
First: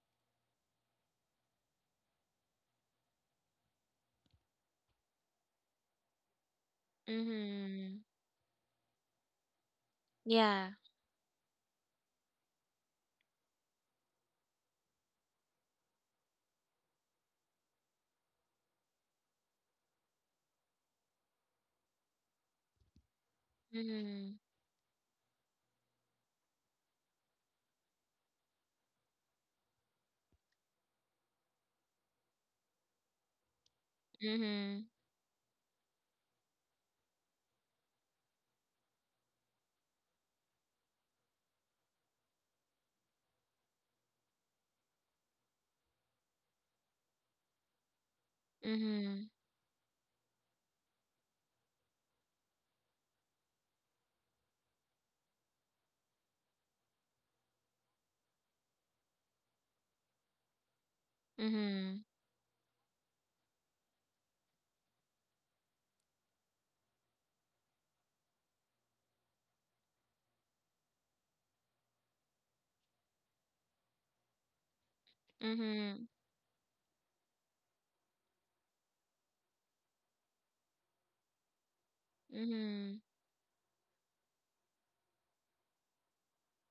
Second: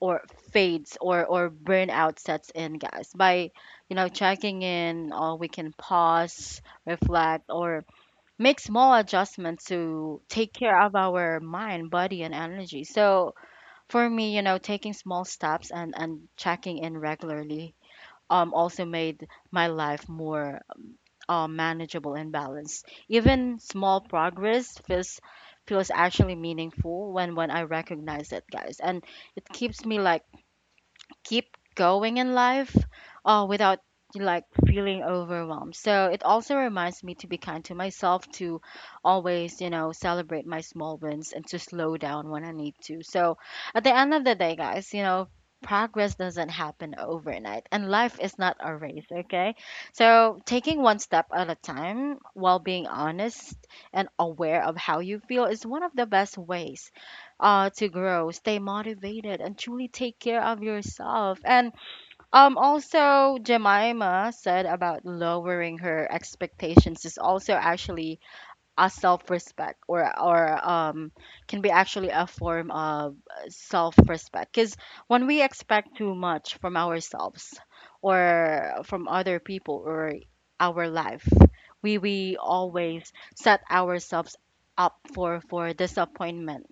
Speaker 1: or fades or or burnout sets in, guys. By, you know, checking in, or we can pause, reflect, or
Speaker 2: Mhm.
Speaker 1: make small adjustments to take
Speaker 2: Yeah.
Speaker 1: care of our mind, body, and energy. So for me, you know, taking small steps and and checking in regularly, um also made my life more uh, manageable and balanced. Even small
Speaker 2: Mhm.
Speaker 1: progress feels feels actually meaningful when when I recognize it, guys, and it keeps me like keep going in life uh, without like
Speaker 2: Mhm.
Speaker 1: feeling overwhelmed. So it also reminds me to be kind to myself, to always, you know, celebrate my small wins and to slow down when I need to. So at the end of the day, guys, you know, progress doesn't happen overnight and life is not a race,
Speaker 2: Mhm.
Speaker 1: okay? So taking one step at a time while being honest and aware of how you feel is one of the best ways uh, to grow, stay motivated, and truly take care of yourself. And
Speaker 2: Mhm.
Speaker 1: um, also, Jemima said about lowering her expectations is also actually a self-respect, or or um, can be actually a form of self-respect. Because when we expect
Speaker 2: Mhm.
Speaker 1: too much from ourselves, or from other people, or our life, we we
Speaker 2: Mhm.
Speaker 1: always set ourselves up for for disappointment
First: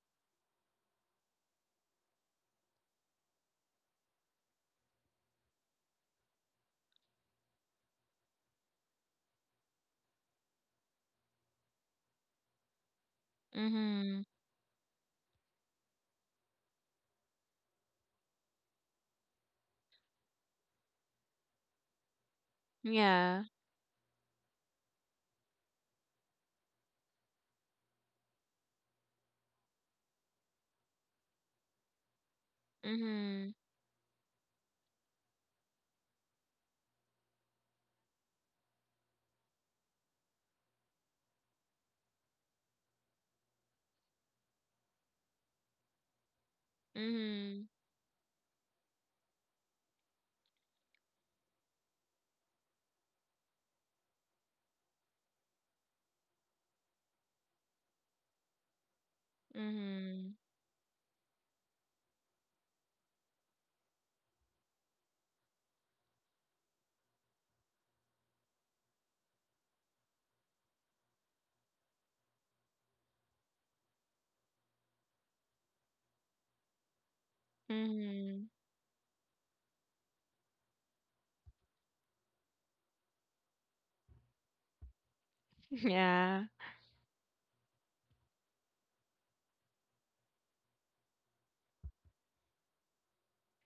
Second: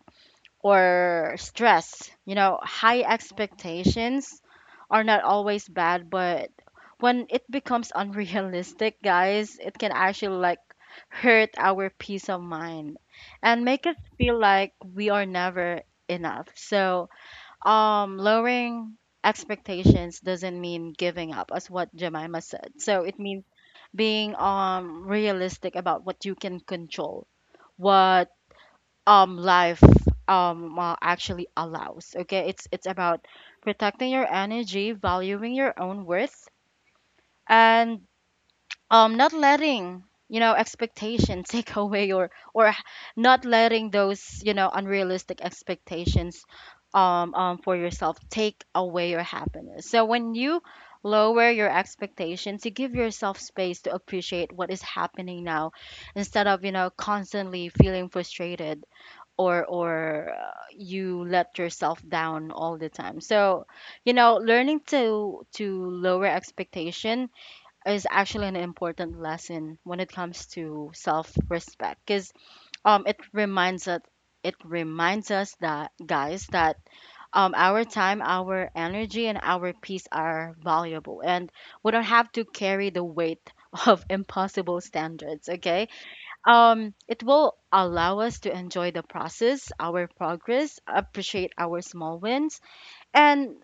Speaker 1: or stress. You know, high expectations are not always bad, but when it becomes (laughs) unrealistic, guys, it can actually like hurt our peace of mind and make us
Speaker 2: Mhm.
Speaker 1: feel like we are never enough. So, um lowering expectations doesn't mean giving up, as what Jemima said. So, it
Speaker 2: Yeah.
Speaker 1: means being um realistic about what you can control, what um life um uh, actually allows. Okay, it's it's about
Speaker 2: Mhm.
Speaker 1: protecting your energy, valuing your own worth, and um not letting, you know, expectation (laughs) take away, or or not letting those, you know, unrealistic expectations um, um
Speaker 2: Mhm.
Speaker 1: for yourself take away your happiness. So when you lower your expectations, you give yourself space to appreciate what is happening now, instead of, you know, constantly feeling frustrated or
Speaker 2: Mhm.
Speaker 1: or uh, you let yourself down all the time. So you know, learning to to lower expectation is actually an important lesson when it comes to self respect, because um it reminds us, it reminds us that, guys, that um our time,
Speaker 2: Mhm.
Speaker 1: our energy, and our peace are valuable, and we don't have to carry the weight of (laughs) impossible standards. Okay,
Speaker 2: Yeah.
Speaker 1: um, it will allow us to enjoy the process, our progress, appreciate our small wins, and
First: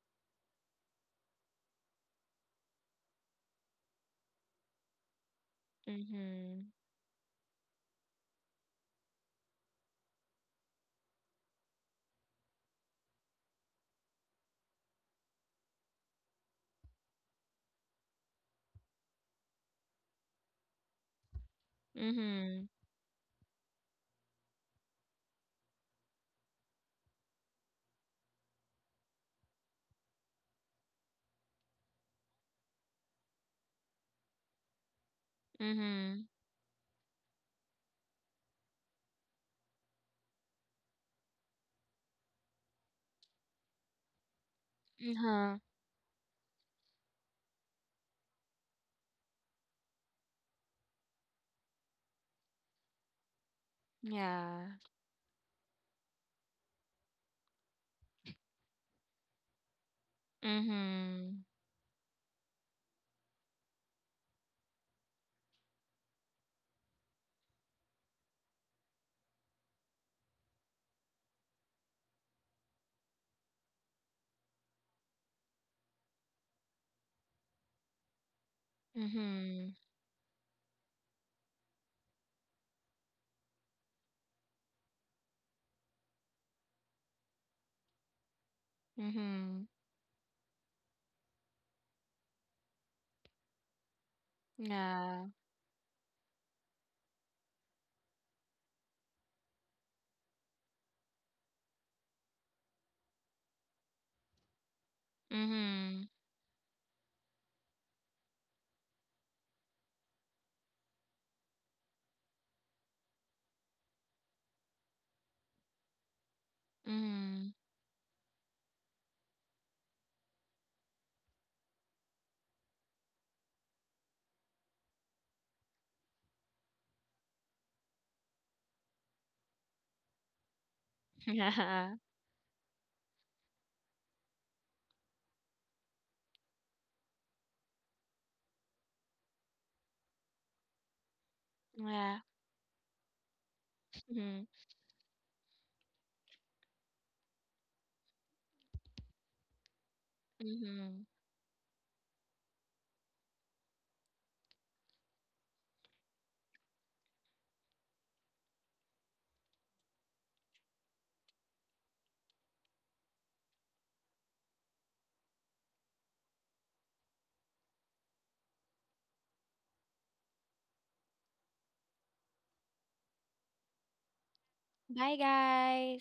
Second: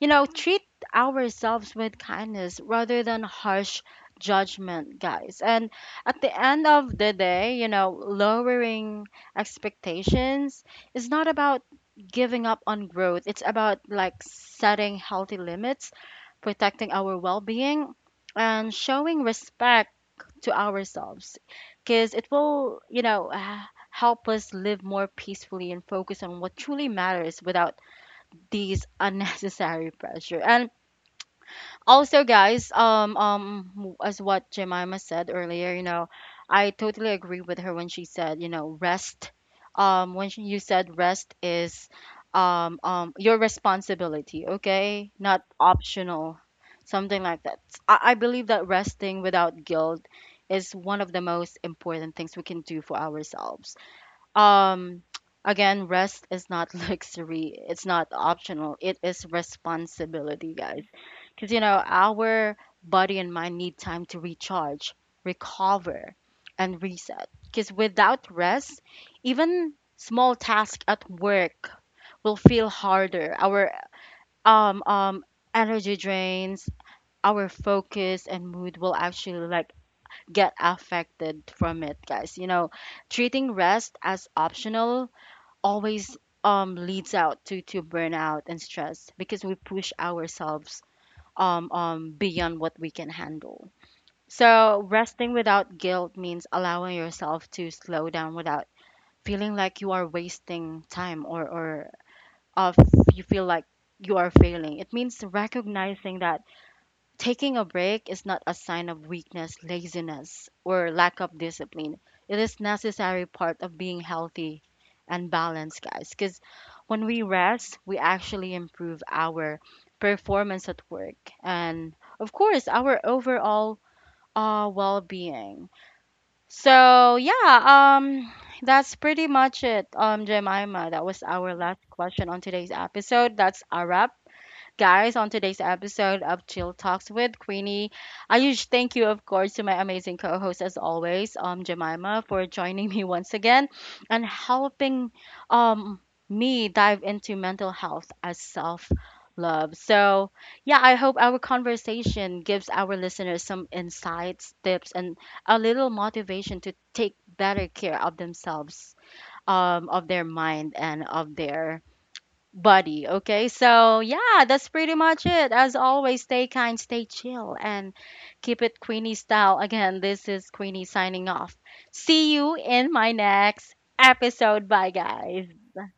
Speaker 1: you know, treat ourselves with kindness rather than harsh judgment, guys. And at the end
Speaker 2: Mhm.
Speaker 1: of the day, you know, lowering expectations is not about giving up on growth. It's about like setting healthy limits, protecting our well-being, and showing respect to ourselves, because it
Speaker 2: Mhm.
Speaker 1: will, you know, h- help us live more peacefully and focus on what truly matters without these unnecessary pressure. And also, guys, um, um, as what Jemima said earlier, you know,
Speaker 2: Mhm.
Speaker 1: I totally agree with her when she said, you know, rest. Um, when she, you said rest is, um, um, your responsibility, okay, not
Speaker 2: Uh-huh.
Speaker 1: optional, something like that. I, I believe that resting without guilt is one of the most important things we can do for ourselves.
Speaker 2: Yeah.
Speaker 1: Um, (tsk) again, rest is not (laughs) luxury. It's not optional. It is responsibility, guys.
Speaker 2: Mhm.
Speaker 1: Because, you know, our body and mind need time to recharge, recover, and reset. Because without rest, even small tasks at work will feel harder. Our um um energy drains, our focus and mood will actually like
Speaker 2: Mhm.
Speaker 1: get affected from it, guys. You know, treating rest as optional always um leads out to to burnout and stress, because we
Speaker 2: Mhm.
Speaker 1: push ourselves um um beyond what we can handle. So
Speaker 2: Yeah.
Speaker 1: resting without guilt means allowing yourself to slow down without feeling like you are wasting time, or or of you feel like you are failing. It means
Speaker 2: Mhm.
Speaker 1: recognizing that taking a break is not a sign of weakness, laziness, or lack of discipline. It is necessary part of being healthy and balanced, guys. Because when we
Speaker 2: Mhm.
Speaker 1: rest, we actually improve our performance at work and, of course, our overall uh, well-being. So yeah, um, that's pretty much it, um, Jemima. That was our last
Speaker 2: (laughs)
Speaker 1: question on today's episode. That's a wrap, guys, on today's episode of Chill Talks with Queenie. A huge thank you, of course, to my amazing co host, as always, um,
Speaker 2: Yeah. Yeah.
Speaker 1: Jemima, for joining me once again and
Speaker 2: Mhm.
Speaker 1: helping um, me dive into mental health as self love. So, yeah, I
Speaker 2: Mhm.
Speaker 1: hope our conversation gives our listeners some insights, tips, and a little motivation to take better care of themselves, um, of their mind, and of their buddy. Okay, so yeah, that's pretty much it. As always, stay kind, stay chill, and keep it Queenie style. Again, this is Queenie signing off. See you in my next episode. Bye,
Speaker 2: Bye,
Speaker 1: guys.
Speaker 2: guys.